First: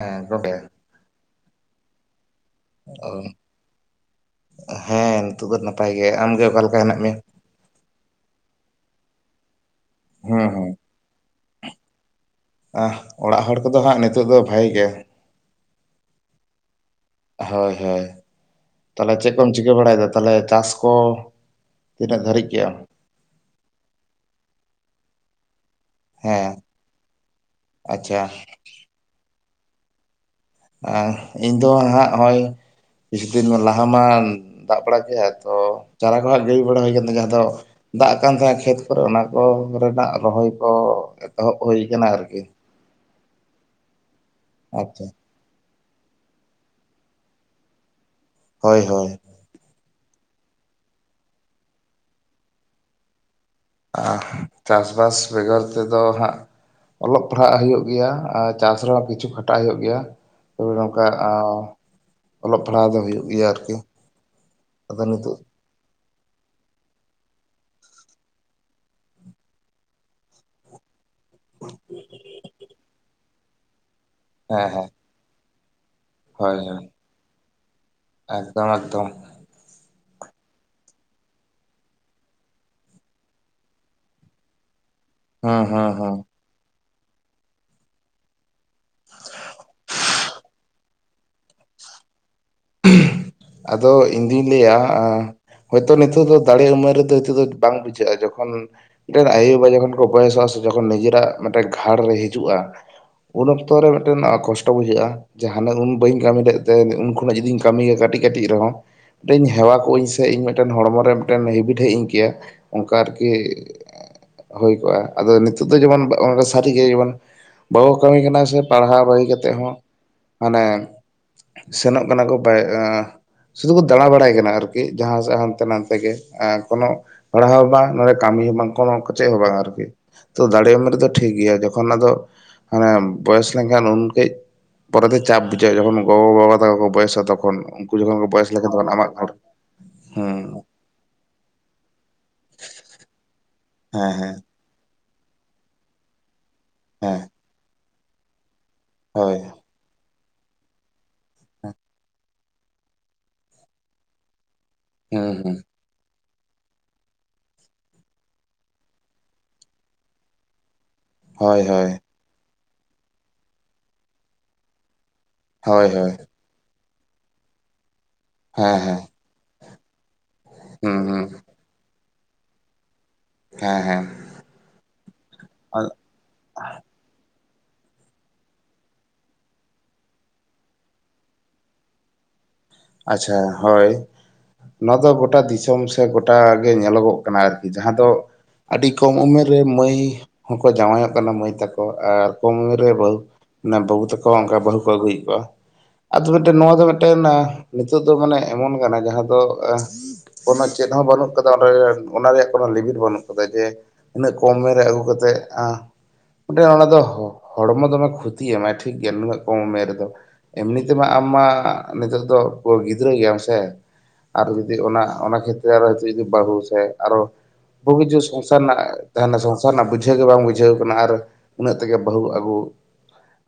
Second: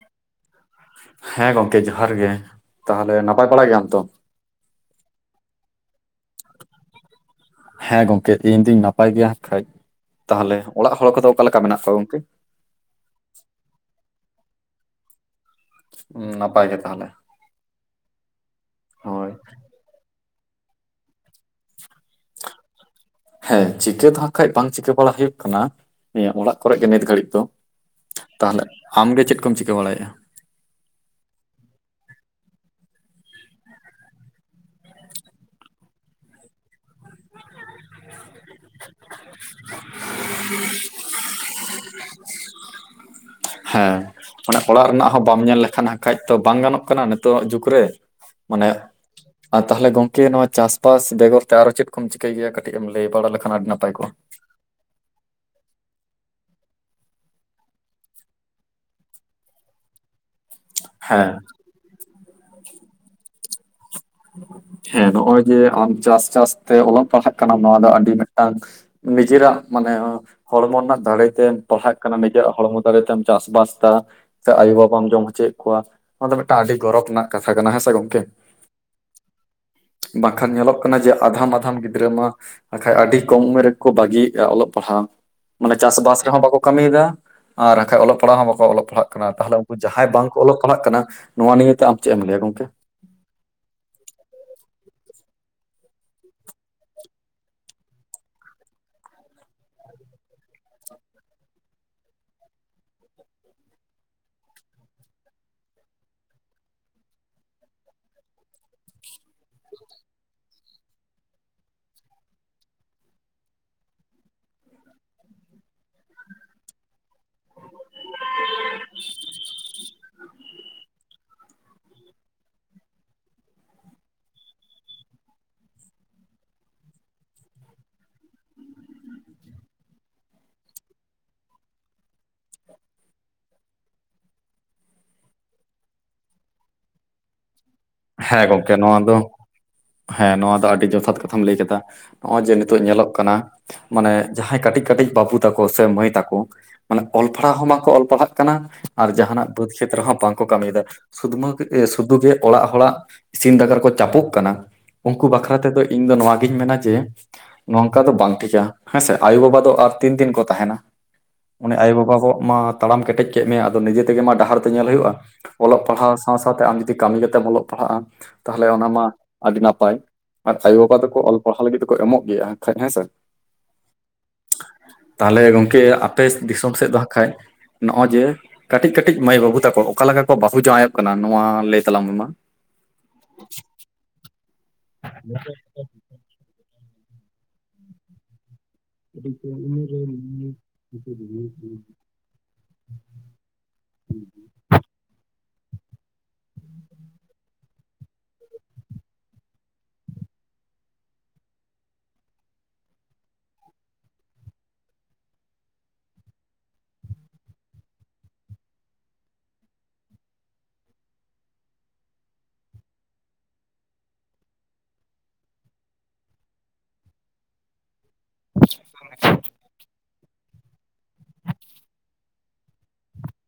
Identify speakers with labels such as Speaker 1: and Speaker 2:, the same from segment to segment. Speaker 1: ᱦᱮᱸ ᱜᱚᱝᱠᱮ [unintelligible]
Speaker 2: ᱦᱮᱸ ᱜᱚᱝᱠᱮ ᱡᱚᱦᱟᱨ ᱜᱮ
Speaker 1: ᱚ
Speaker 2: ᱛᱟᱦᱚᱞᱮ ᱱᱟᱯᱟᱭ ᱵᱟᱲᱟ ᱜᱮᱭᱟᱢ ᱛᱚ
Speaker 1: ᱦᱮᱸ ᱱᱤᱛᱳᱜ ᱫᱚ ᱱᱟᱯᱟᱭ ᱜᱮ ᱟᱢᱜᱮ ᱚᱠᱟ ᱞᱮᱠᱟ ᱦᱮᱱᱟᱜ ᱢᱮᱭᱟ
Speaker 2: ᱦᱮᱸ ᱜᱚᱝᱠᱮ ᱤᱧ ᱫᱩᱧ ᱱᱟᱯᱟᱭ ᱜᱮᱭᱟ ᱠᱷᱟᱡ
Speaker 1: ᱦᱮᱸ
Speaker 2: ᱛᱟᱦᱚᱞᱮ
Speaker 1: ᱦᱮᱸ
Speaker 2: ᱚᱲᱟᱜ ᱦᱚᱲ ᱠᱚᱫᱚ ᱚᱠᱟᱞᱮᱠᱟ ᱢᱮᱱᱟᱜ ᱠᱚᱣᱟ ᱜᱚᱝᱠᱮ
Speaker 1: ᱟᱸ ᱚᱲᱟᱜ ᱦᱚᱲ ᱠᱚᱫᱚ ᱦᱟᱸᱜ ᱱᱤᱛᱚᱜ ᱫᱚ ᱵᱷᱟᱜᱤ ᱜᱮ
Speaker 2: ᱩᱸ ᱱᱟᱯᱟᱭ ᱜᱮ ᱛᱟᱦᱚᱞᱮ
Speaker 1: ᱦᱳᱭ ᱦᱳᱭ ᱛᱟᱦᱚᱞᱮ
Speaker 2: ᱦᱳᱭ
Speaker 1: ᱪᱮᱫ ᱠᱚᱢ ᱪᱤᱠᱟᱹ ᱵᱟᱲᱟᱭᱮᱫᱟ ᱛᱟᱦᱚᱞᱮ ᱪᱟᱹᱥ ᱠᱚ ᱛᱤᱱᱟᱹᱜ ᱫᱷᱟᱹᱨᱤᱡ ᱠᱮᱫ ᱟᱢ
Speaker 2: ᱦᱮᱸ ᱪᱤᱠᱟᱹ ᱫᱚ ᱦᱟᱸᱜ ᱠᱷᱟᱡ ᱵᱟᱝ ᱪᱤᱠᱟᱹ ᱵᱟᱲᱟ ᱦᱩᱭᱩᱜ ᱠᱟᱱᱟ᱾ ᱱᱤᱭᱟᱹ
Speaker 1: ᱦᱮᱸ
Speaker 2: ᱚᱲᱟᱜ ᱠᱚᱨᱮ ᱜᱮ ᱱᱤᱛ ᱜᱷᱟᱹᱲᱤᱡ ᱫᱚ
Speaker 1: ᱟᱪᱪᱷᱟ
Speaker 2: ᱛᱟᱦᱚᱞᱮ ᱟᱢᱜᱮ ᱪᱮᱫ ᱠᱚᱢ ᱪᱤᱠᱟᱹ ᱵᱟᱲᱟᱭᱮᱫᱼᱟ᱾
Speaker 1: ᱟᱸ ᱤᱧ ᱫᱚ ᱦᱟᱸᱜ ᱱᱚᱜᱼᱚᱭ ᱠᱤᱪᱷᱩ ᱫᱤᱱ ᱞᱟᱦᱟ ᱢᱟ ᱫᱟᱜ ᱵᱟᱲᱟ ᱠᱮᱫ ᱟᱭ ᱛᱚ ᱪᱟᱨᱟ ᱠᱚ ᱦᱟᱸᱜ ᱜᱤᱰᱤ ᱵᱟᱲᱟ ᱦᱩᱭ ᱟᱠᱟᱱᱟ ᱡᱟᱦᱟᱸ ᱫᱚ ᱫᱟᱜ ᱠᱟᱱ ᱛᱟᱦᱮᱸᱱᱟ ᱠᱷᱮᱛ ᱠᱚᱨᱮ ᱚᱱᱟ ᱠᱚ ᱨᱮᱱᱟᱜ ᱨᱚᱦᱚᱭ ᱠᱚ ᱮᱛᱚᱦᱚᱵ ᱦᱩᱭ ᱟᱠᱟᱱᱟ ᱟᱨᱠᱤ
Speaker 2: ᱦᱮᱸ ᱚᱱᱮ ᱚᱲᱟᱜ
Speaker 1: ᱟᱪᱪᱷᱟ
Speaker 2: ᱨᱮᱱᱟᱜ ᱦᱚᱸ ᱵᱟᱢ ᱧᱮᱞ ᱞᱮᱠᱷᱟᱱ ᱠᱷᱟᱡ ᱛᱚ ᱵᱟᱝ ᱜᱟᱱᱚᱜ ᱠᱟᱱᱟ ᱱᱤᱛᱚᱜ ᱟᱜ ᱡᱩᱜᱽ ᱨᱮ ᱢᱟᱱᱮ
Speaker 1: ᱦᱳᱭ ᱦᱳᱭ
Speaker 2: ᱟᱨ ᱛᱟᱦᱚᱞᱮ ᱜᱚᱝᱠᱮ ᱱᱚᱣᱟ ᱪᱟᱹᱥᱵᱟᱥ ᱵᱮᱜᱚᱨ ᱛᱮ ᱟᱨ ᱚ ᱪᱮᱫ ᱠᱚᱢ ᱪᱤᱠᱟᱹᱭ ᱜᱮᱭᱟ ᱠᱟᱹᱴᱤᱡ ᱮᱢ ᱞᱟᱹᱭ ᱵᱟᱲᱟ ᱞᱮᱠᱷᱟᱱ ᱟᱹᱰᱤ ᱱᱟᱯᱟᱭ ᱠᱚᱜᱼᱟ
Speaker 1: ᱪᱟᱹᱥᱵᱟᱥ ᱵᱮᱜᱚᱨ ᱛᱮᱫᱚ ᱦᱟᱸᱜ ᱚᱞᱚᱜ ᱯᱟᱲᱦᱟᱜ ᱦᱩᱭᱩᱜ ᱜᱮᱭᱟ ᱟᱨ ᱪᱟᱥ ᱨᱮᱦᱚᱸ ᱠᱤᱪᱷᱩ ᱠᱷᱟᱴᱟᱜ ᱦᱩᱭᱩᱜ ᱜᱮᱭᱟ ᱾ ᱛᱚᱵᱮ ᱱᱚᱝᱠᱟ
Speaker 2: ᱦᱮᱸ
Speaker 1: ᱟᱶ ᱚᱞᱚᱜ ᱯᱟᱲᱦᱟᱣ ᱫᱚ ᱦᱩᱭᱩᱜ ᱜᱮᱭᱟ ᱟᱨᱠᱤ ᱾
Speaker 2: ᱦᱮᱸ ᱱᱚᱜᱼᱚᱭ ᱡᱮ ᱟᱢ ᱪᱟᱥ ᱪᱟᱥ ᱾ ᱛᱮ ᱚᱞᱚᱜ ᱯᱟᱲᱦᱟᱜ ᱠᱟᱱᱟ ᱱᱚᱣᱟ ᱫᱚ ᱟᱹᱰᱤ ᱢᱤᱫᱴᱟᱝ ᱱᱤᱡᱮᱨᱟᱜ ᱢᱟᱱᱮ ᱦᱚᱲᱢᱚ ᱨᱮᱱᱟᱜ ᱫᱟᱲᱮ᱾ ᱛᱮᱢ ᱯᱟᱲᱦᱟᱜ ᱠᱟᱱᱟ ᱱᱤᱡᱮᱨᱟᱜ ᱦᱚᱲᱢᱚ ᱫᱟᱲᱮ ᱛᱮᱢ ᱪᱟᱥᱵᱟᱥ ᱫᱟ ᱥᱮ
Speaker 1: ᱦᱮᱸ
Speaker 2: ᱟᱭᱩ
Speaker 1: ᱦᱮᱸ
Speaker 2: ᱵᱟᱵᱟᱢ ᱡᱚᱢ ᱦᱚᱪᱚᱭᱮᱫ ᱠᱚᱣᱟ ᱾ ᱱᱚᱣᱟ ᱫᱚ
Speaker 1: ᱦᱳᱭ
Speaker 2: ᱢᱤᱫᱴᱟᱝ ᱟᱹᱰᱤ ᱜᱚᱨᱚᱵᱽ ᱨᱮᱱᱟᱜ ᱠᱟᱛᱷᱟ ᱠᱟᱱᱟ ᱦᱮᱸ ᱥᱮ ᱜᱚᱝᱠᱮ ᱾
Speaker 1: ᱛᱟᱲᱟᱜ ᱫᱟᱢ ᱾
Speaker 2: ᱵᱟᱝᱠᱷᱟᱱ ᱧᱮᱞᱚᱜ ᱠᱟᱱᱟ ᱡᱮ ᱟᱫᱷᱟᱢ ᱢᱟᱫᱷᱟᱢ ᱜᱤᱫᱽᱨᱟᱹ ᱾ ᱵᱟᱠᱷᱟᱡ ᱟᱹᱰᱤ ᱠᱚᱢ ᱩᱢᱮᱨ ᱨᱮᱠᱚ ᱵᱟᱹᱜᱤᱭᱮᱫᱼᱟ ᱚᱞᱚᱜ ᱯᱟᱲᱦᱟᱜ ᱾
Speaker 1: ᱦᱩᱸ
Speaker 2: ᱢᱟᱱᱮ
Speaker 1: ᱦᱩᱸ ᱦᱩᱸ
Speaker 2: ᱪᱟᱥᱵᱟᱥ ᱨᱮᱦᱚᱸ ᱵᱟᱠᱚ ᱠᱟᱹᱢᱤᱭᱮᱫᱟ ᱟᱨ ᱵᱟᱠᱷᱟᱡ ᱚᱞᱚᱜ ᱯᱟᱲᱦᱟᱜ ᱦᱚᱸ ᱵᱟᱠᱚ? ᱚᱞᱚᱜ ᱯᱟᱲᱦᱟᱜ ᱠᱟᱱᱟ ᱛᱟᱦᱚᱞᱮ ᱩᱱᱠᱩ ᱡᱟᱦᱟᱸᱭ ᱵᱟᱝ ᱠᱚ ᱚᱞᱚᱜ ᱯᱟᱲᱦᱟᱜ ᱠᱟᱱᱟ ᱱᱚᱣᱟ ᱱᱤᱭᱮᱛᱮ ᱟᱢ ᱪᱮᱫ ᱮᱢ ᱞᱟᱹᱭᱟ ᱜᱚᱝᱠᱮ?
Speaker 1: ᱟᱫᱚ ᱤᱧᱫᱩᱧ ᱞᱟᱹᱭᱟ᱾ ᱦᱳᱭᱛᱚ ᱱᱤᱛᱚᱜ ᱫᱚ ᱫᱟᱲᱮ ᱩᱢᱮᱨ ᱨᱮᱫᱚ ᱱᱤᱛᱚ ᱫᱚ ᱵᱟᱝ ᱵᱩᱡᱷᱟᱹᱜᱼᱟ ᱡᱚᱠᱷᱚᱱ ᱾ ᱢᱤᱫᱴᱮᱱ ᱟᱭᱳᱼᱵᱟᱵᱟ ᱡᱚᱠᱷᱚᱱ ᱠᱚ ᱵᱚᱭᱮᱥᱚᱜᱼᱟ ᱥᱮ ᱡᱚᱠᱷᱚᱱ ᱱᱤᱡᱮᱨᱟᱜ ᱢᱤᱫᱴᱮᱱ ᱜᱷᱟᱴ ᱨᱮ ᱦᱤᱡᱩᱜᱼᱟ ᱾ ᱩᱱ ᱚᱠᱛᱚ ᱨᱮ ᱢᱤᱫᱴᱮᱱ ᱠᱚᱥᱴᱚ ᱵᱩᱡᱷᱟᱹᱜᱼᱟ ᱡᱟ ᱦᱟᱱᱮ ᱩᱱ ᱵᱟᱹᱧ ᱠᱟᱹᱢᱤ ᱞᱮᱫ ᱛᱮ ᱩᱱ ᱾ ᱩᱱᱟᱹᱜ ᱡᱩᱫᱤᱧ ᱠᱟᱹᱢᱤᱭᱟ ᱠᱟᱹᱴᱤᱡ ᱠᱟᱹᱴᱤᱡ ᱨᱮᱦᱚᱸ ᱾ ᱢᱤᱫᱴᱟᱹᱝ ᱤᱧ ᱦᱮᱣᱟ ᱠᱚᱜ ᱟ ᱥᱮ ᱤᱧ ᱢᱤᱫᱴᱮᱱ ᱦᱚᱲᱢᱚ ᱨᱮ ᱢᱤᱫᱴᱮᱱ ᱦᱮᱵᱤᱴ ᱦᱮᱡ ᱤᱧ ᱠᱮᱭᱟ ᱾ ᱚᱱᱠᱟ ᱟᱨᱠᱤ ᱦᱩᱭ ᱠᱚᱜᱼᱟ ᱟᱫᱚ ᱱᱤᱛᱚᱜ ᱫᱚ ᱡᱮᱢᱚᱱ ᱥᱟᱹᱨᱤᱜᱮ ᱡᱮᱢᱚᱱ᱾ ᱵᱟᱠᱚ ᱠᱟᱹᱢᱤ ᱠᱟᱱᱟ ᱥᱮ ᱯᱟᱲᱦᱟᱣ ᱵᱟᱜᱤ ᱠᱟᱛᱮ ᱦᱚᱸ ᱢᱟᱱᱮ ᱥᱮᱱᱚᱜ᱾ ᱚᱱᱟ ᱠᱚ ᱵᱟᱭ [inaudible] ᱥᱩᱫᱷᱩ ᱠᱚ ᱫᱟᱲᱟ ᱵᱟᱲᱟᱭ ᱠᱟᱱᱟ ᱟᱨᱠᱤ ᱡᱟᱦᱟ ᱥᱮᱫ ᱦᱟᱱᱛᱮ ᱱᱟᱛᱮ ᱜᱮ ᱠᱚᱱᱚ ᱾ ᱯᱟᱲᱦᱟᱣ ᱦᱚᱸ ᱵᱟᱝ ᱱᱚᱰᱮ ᱠᱟᱹᱢᱤ ᱦᱚᱸ ᱵᱟᱝ ᱠᱚᱱᱚ ᱪᱮᱫ ᱦᱚᱸ ᱵᱟᱝ ᱟᱨᱠᱤ᱾ ᱛᱚ ᱫᱟᱲᱮᱢ ᱩᱢᱮᱨ ᱨᱮᱫᱚ ᱴᱷᱤᱠ ᱜᱮᱭᱟ ᱡᱚᱠᱷᱚᱱ ᱟᱫᱚ ᱢᱟᱱᱮ ᱵᱚᱭᱮᱥ ᱞᱮᱱᱠᱷᱟᱱ ᱩᱱ ᱠᱟᱹᱡ ᱾ ᱯᱚᱨᱮ ᱫᱚ ᱪᱟᱯ ᱵᱩᱡᱷᱟᱹᱜᱼᱟ ᱡᱚᱠᱷᱚᱱ ᱜᱚᱜᱚᱼᱵᱟ ᱛᱟᱠᱚ ᱠᱚ ᱵᱚᱭᱮᱥᱟ ᱛᱚᱠᱷᱚᱱ ᱩᱱ ᱾
Speaker 2: ᱦᱮᱸ ᱜᱚᱝᱠᱮ ᱱᱚᱣᱟ ᱫᱚ ᱦᱮᱸ ᱱᱚᱣᱟ
Speaker 1: ᱦᱩᱸ
Speaker 2: ᱫᱚ ᱟᱹᱰᱤ ᱡᱚᱛᱷᱟᱛ ᱠᱟᱛᱷᱟ ᱾ ᱛᱷᱟᱢ ᱞᱟᱹᱭ ᱠᱮᱫᱟ ᱱᱚᱜᱼᱚᱭ ᱡᱮ ᱱᱤᱛᱚᱜ ᱧᱮᱞᱚᱜ ᱠᱟᱱᱟ
Speaker 1: ᱦᱮᱸ
Speaker 2: ᱢᱟᱱᱮ
Speaker 1: ᱦᱮᱸ
Speaker 2: ᱡᱟᱦᱟᱸᱭ ᱠᱟᱹᱴᱤᱡ ᱠᱟᱹᱴᱤᱡ᱾ ᱵᱟᱹᱵᱩ ᱛᱟᱠᱚ ᱥᱮ ᱢᱟᱹᱭ ᱛᱟᱠᱚ ᱢᱟᱱᱮ
Speaker 1: ᱦᱮᱸ
Speaker 2: ᱚᱞ ᱯᱟᱲᱦᱟᱣ ᱦᱚᱸ ᱵᱟᱠᱚ ᱚᱞ ᱯᱟᱲᱦᱟᱜ ᱠᱟᱱᱟ ᱟᱨ
Speaker 1: ᱦᱳᱭ
Speaker 2: ᱡᱟᱦᱟᱱᱟᱜ ᱵᱟᱹᱛ? ᱠᱷᱮᱛ ᱨᱮᱦᱚᱸ ᱵᱟᱝ ᱠᱚ ᱠᱟᱹᱢᱤᱭᱮᱫᱟ ᱥᱩᱫᱢᱟᱹ ᱥᱩᱫᱷᱩ ᱜᱮ ᱚᱲᱟᱜ ᱾ ᱦᱚᱲᱟᱜ ᱤᱥᱤᱱ ᱫᱟᱠᱟ ᱨᱮ ᱠᱚ ᱪᱟᱯᱚᱜ ᱠᱟᱱᱟ ᱩᱱᱠᱩ
Speaker 1: ᱦᱩᱸ ᱦᱩᱸ
Speaker 2: ᱵᱟᱠᱷᱨᱟ ᱛᱮᱫᱚ ᱤᱧ ᱫᱚ ᱱᱚᱣᱟᱜᱤᱧ ᱢᱮᱱᱟ ᱡᱮ? ᱱᱚᱝᱠᱟ ᱫᱚ ᱵᱟᱝ ᱴᱷᱤᱠᱟ ᱦᱮᱸᱥᱮ ᱟᱭᱩᱵᱟᱵᱟ ᱫᱚ ᱟᱨ ᱛᱤᱱ ᱫᱤᱱ ᱠᱚ ᱛᱟᱦᱮᱱᱟ?
Speaker 1: ᱦᱳᱭ
Speaker 2: ᱚᱱᱮ
Speaker 1: ᱦᱳᱭ
Speaker 2: ᱟᱭᱳᱼᱵᱟᱵᱟ ᱠᱚᱜ ᱢᱟ ᱛᱟᱲᱟᱢ ᱠᱮᱴᱮᱡ ᱠᱮᱫ ᱢᱮᱭᱟᱭ ᱟᱫᱚ ᱱᱤᱡᱮ ᱛᱮᱜᱮ ᱢᱟ ᱰᱟᱦᱟᱨ ᱫᱚ ᱧᱮᱞ ᱦᱩᱭᱩᱜᱼᱟ᱾ ᱚᱞᱚᱜ
Speaker 1: ᱦᱳᱭ ᱦᱳᱭ
Speaker 2: ᱯᱟᱲᱦᱟᱣ ᱥᱟᱶ ᱥᱟᱶᱶᱛᱮ ᱟᱢ ᱡᱩᱚᱫᱤ ᱠᱟᱹᱢᱤ ᱠᱟᱛᱮᱢ ᱚᱞᱚᱜ ᱯᱟᱲᱦᱟᱜᱼᱟ ᱛᱟᱦᱚᱞᱮ
Speaker 1: ᱦᱮᱸ
Speaker 2: ᱚᱱᱟ
Speaker 1: ᱦᱮᱸ
Speaker 2: ᱢᱟ ᱟᱹᱰᱤ ᱱᱟᱯᱟᱭ᱾ ᱟᱨ
Speaker 1: ᱦᱩᱸ
Speaker 2: ᱟᱭᱳᱵᱟᱵᱟ ᱫᱚᱠᱚ
Speaker 1: ᱦᱩᱸ
Speaker 2: ᱚᱞ ᱯᱟᱲᱦᱟᱣ ᱞᱟᱹᱜᱤᱫ ᱫᱚᱠᱚ ᱮᱢᱚᱜ ᱜᱮᱭᱟ ᱠᱷᱟᱡ ᱦᱮᱸᱥᱮ᱾
Speaker 1: ᱦᱮᱸ ᱦᱮᱸ
Speaker 2: ᱛᱟᱦᱞᱮ ᱜᱚᱝᱠᱮ ᱟᱯᱮ ᱫᱤᱥᱚᱢ ᱥᱮᱫ ᱫᱚ ᱦᱟᱸᱜ ᱠᱷᱟᱡ? ᱱᱚᱜ ᱚᱭ ᱡᱮ ᱠᱟᱹᱴᱤᱡ ᱠᱟᱹᱴᱤᱡ ᱢᱟᱹᱭ ᱵᱟᱹᱵᱩ ᱛᱟᱠᱚ ᱚᱠᱟ ᱞᱮᱠᱟ ᱠᱚ ᱵᱟᱹᱦᱩ ᱡᱟᱶᱟᱭᱚᱜ ᱠᱟᱱᱟ ᱱᱚᱣᱟ ᱞᱟᱹᱭ ᱛᱟᱞᱟᱝ ᱢᱮ ᱢᱟ ᱾
Speaker 1: ᱟᱪᱪᱷᱟ ᱦᱳᱭ ᱱᱚᱣᱟ ᱫᱚ ᱜᱚᱴᱟ ᱫᱤᱥᱚᱢ ᱥᱮ ᱜᱚ᱾ ᱜᱚᱴᱟ ᱜᱮ ᱧᱮᱞᱚᱜᱚᱜ ᱠᱟᱱᱟ ᱟᱨᱠᱤ ᱡᱟᱦᱟᱸ ᱫᱚ ᱾ ᱟᱹᱰᱤ ᱠᱚᱢ ᱩᱢᱮᱨ ᱨᱮ ᱢᱟᱹᱭ ᱦᱚᱸᱠᱚ ᱡᱟᱶᱟᱭᱚᱜ ᱠᱟᱱᱟ ᱢᱟᱹᱭ ᱛᱟᱠᱚ ᱟᱨ ᱠᱚᱢ ᱩᱢᱮᱨ ᱨᱮ ᱵᱟᱹᱦᱩ᱾ ᱱᱟ ᱵᱟᱵᱩ ᱛᱟᱠᱚ ᱚᱱᱠᱟ ᱵᱟᱹᱦᱩ ᱠᱚ ᱟᱹᱜᱩᱭᱮᱫ ᱠᱚᱣᱟ ᱟᱫᱚ ᱢᱤᱫᱴᱮᱱ ᱱᱚᱣᱟ ᱫᱚ ᱢᱤᱫᱴᱮᱱ ᱾ ᱱᱤᱛᱳᱜ ᱫᱚ ᱢᱟᱱᱮ ᱮᱢᱚᱱ ᱠᱟᱱᱟ ᱡᱟᱦᱟᱸ ᱫᱚ᱾ ᱠᱳᱱᱳ ᱪᱮᱫ ᱦᱚᱸ ᱵᱟᱹᱱᱩᱜ ᱠᱟᱫᱟ ᱚᱱᱟ ᱨᱮ ᱚᱱᱟ ᱨᱮᱭᱟᱜ ᱠᱳᱱᱳ ᱞᱤᱢᱤᱴ ᱵᱟᱹᱱᱩᱜ ᱠᱟᱫᱟ ᱡᱮ? ᱤᱱᱟᱹᱜ ᱠᱚᱢ ᱩᱢᱮᱨ ᱨᱮ ᱟᱹᱜᱩ ᱠᱟᱛᱮᱫ ᱟ? ᱢᱤᱫᱴᱮᱱ ᱚᱱᱟ ᱫᱚ ᱦᱚᱲᱢᱚ ᱫᱚᱢᱮ ᱠᱷᱚᱛᱤ ᱮᱢᱟᱭ ᱴᱷᱤᱠ ᱜᱮᱭᱟ ᱱᱩᱱᱟᱹᱜ ᱠᱚᱢ ᱩᱢᱮᱨ ᱨᱮᱫᱚ ᱾ ᱮᱢᱱᱤ ᱛᱮᱢᱟ ᱟᱢ ᱢᱟ ᱱᱤᱛᱳᱜ ᱫᱚ ᱜᱤᱫᱽᱨᱟᱹ ᱜᱮᱭᱟᱢ ᱥᱮ᱾ ᱟᱨ ᱡᱩᱫᱤ ᱚᱱᱟ ᱚᱱᱟ ᱠᱷᱮᱛᱨᱮ ᱨᱮ ᱵᱟᱹᱦᱩ ᱥᱮ ᱟᱨᱚ ᱦᱚᱸ [unintelligible] ᱥᱚᱝᱥᱟᱨ ᱨᱮᱱᱟᱜ ᱛᱟᱦᱮᱸᱱᱟ ᱥᱚᱝᱥᱟᱨ ᱨᱮᱱᱟᱜ ᱵᱩᱡᱽ ᱡᱷᱟᱹᱣ ᱜᱮ ᱵᱟᱝ ᱵᱩᱡᱷᱟᱹᱣ ᱠᱟᱱᱟ ᱟᱨ, ᱩᱱᱟᱹᱜ ᱛᱮᱜᱮ ᱵᱟᱹᱦᱩ ᱟᱜᱩ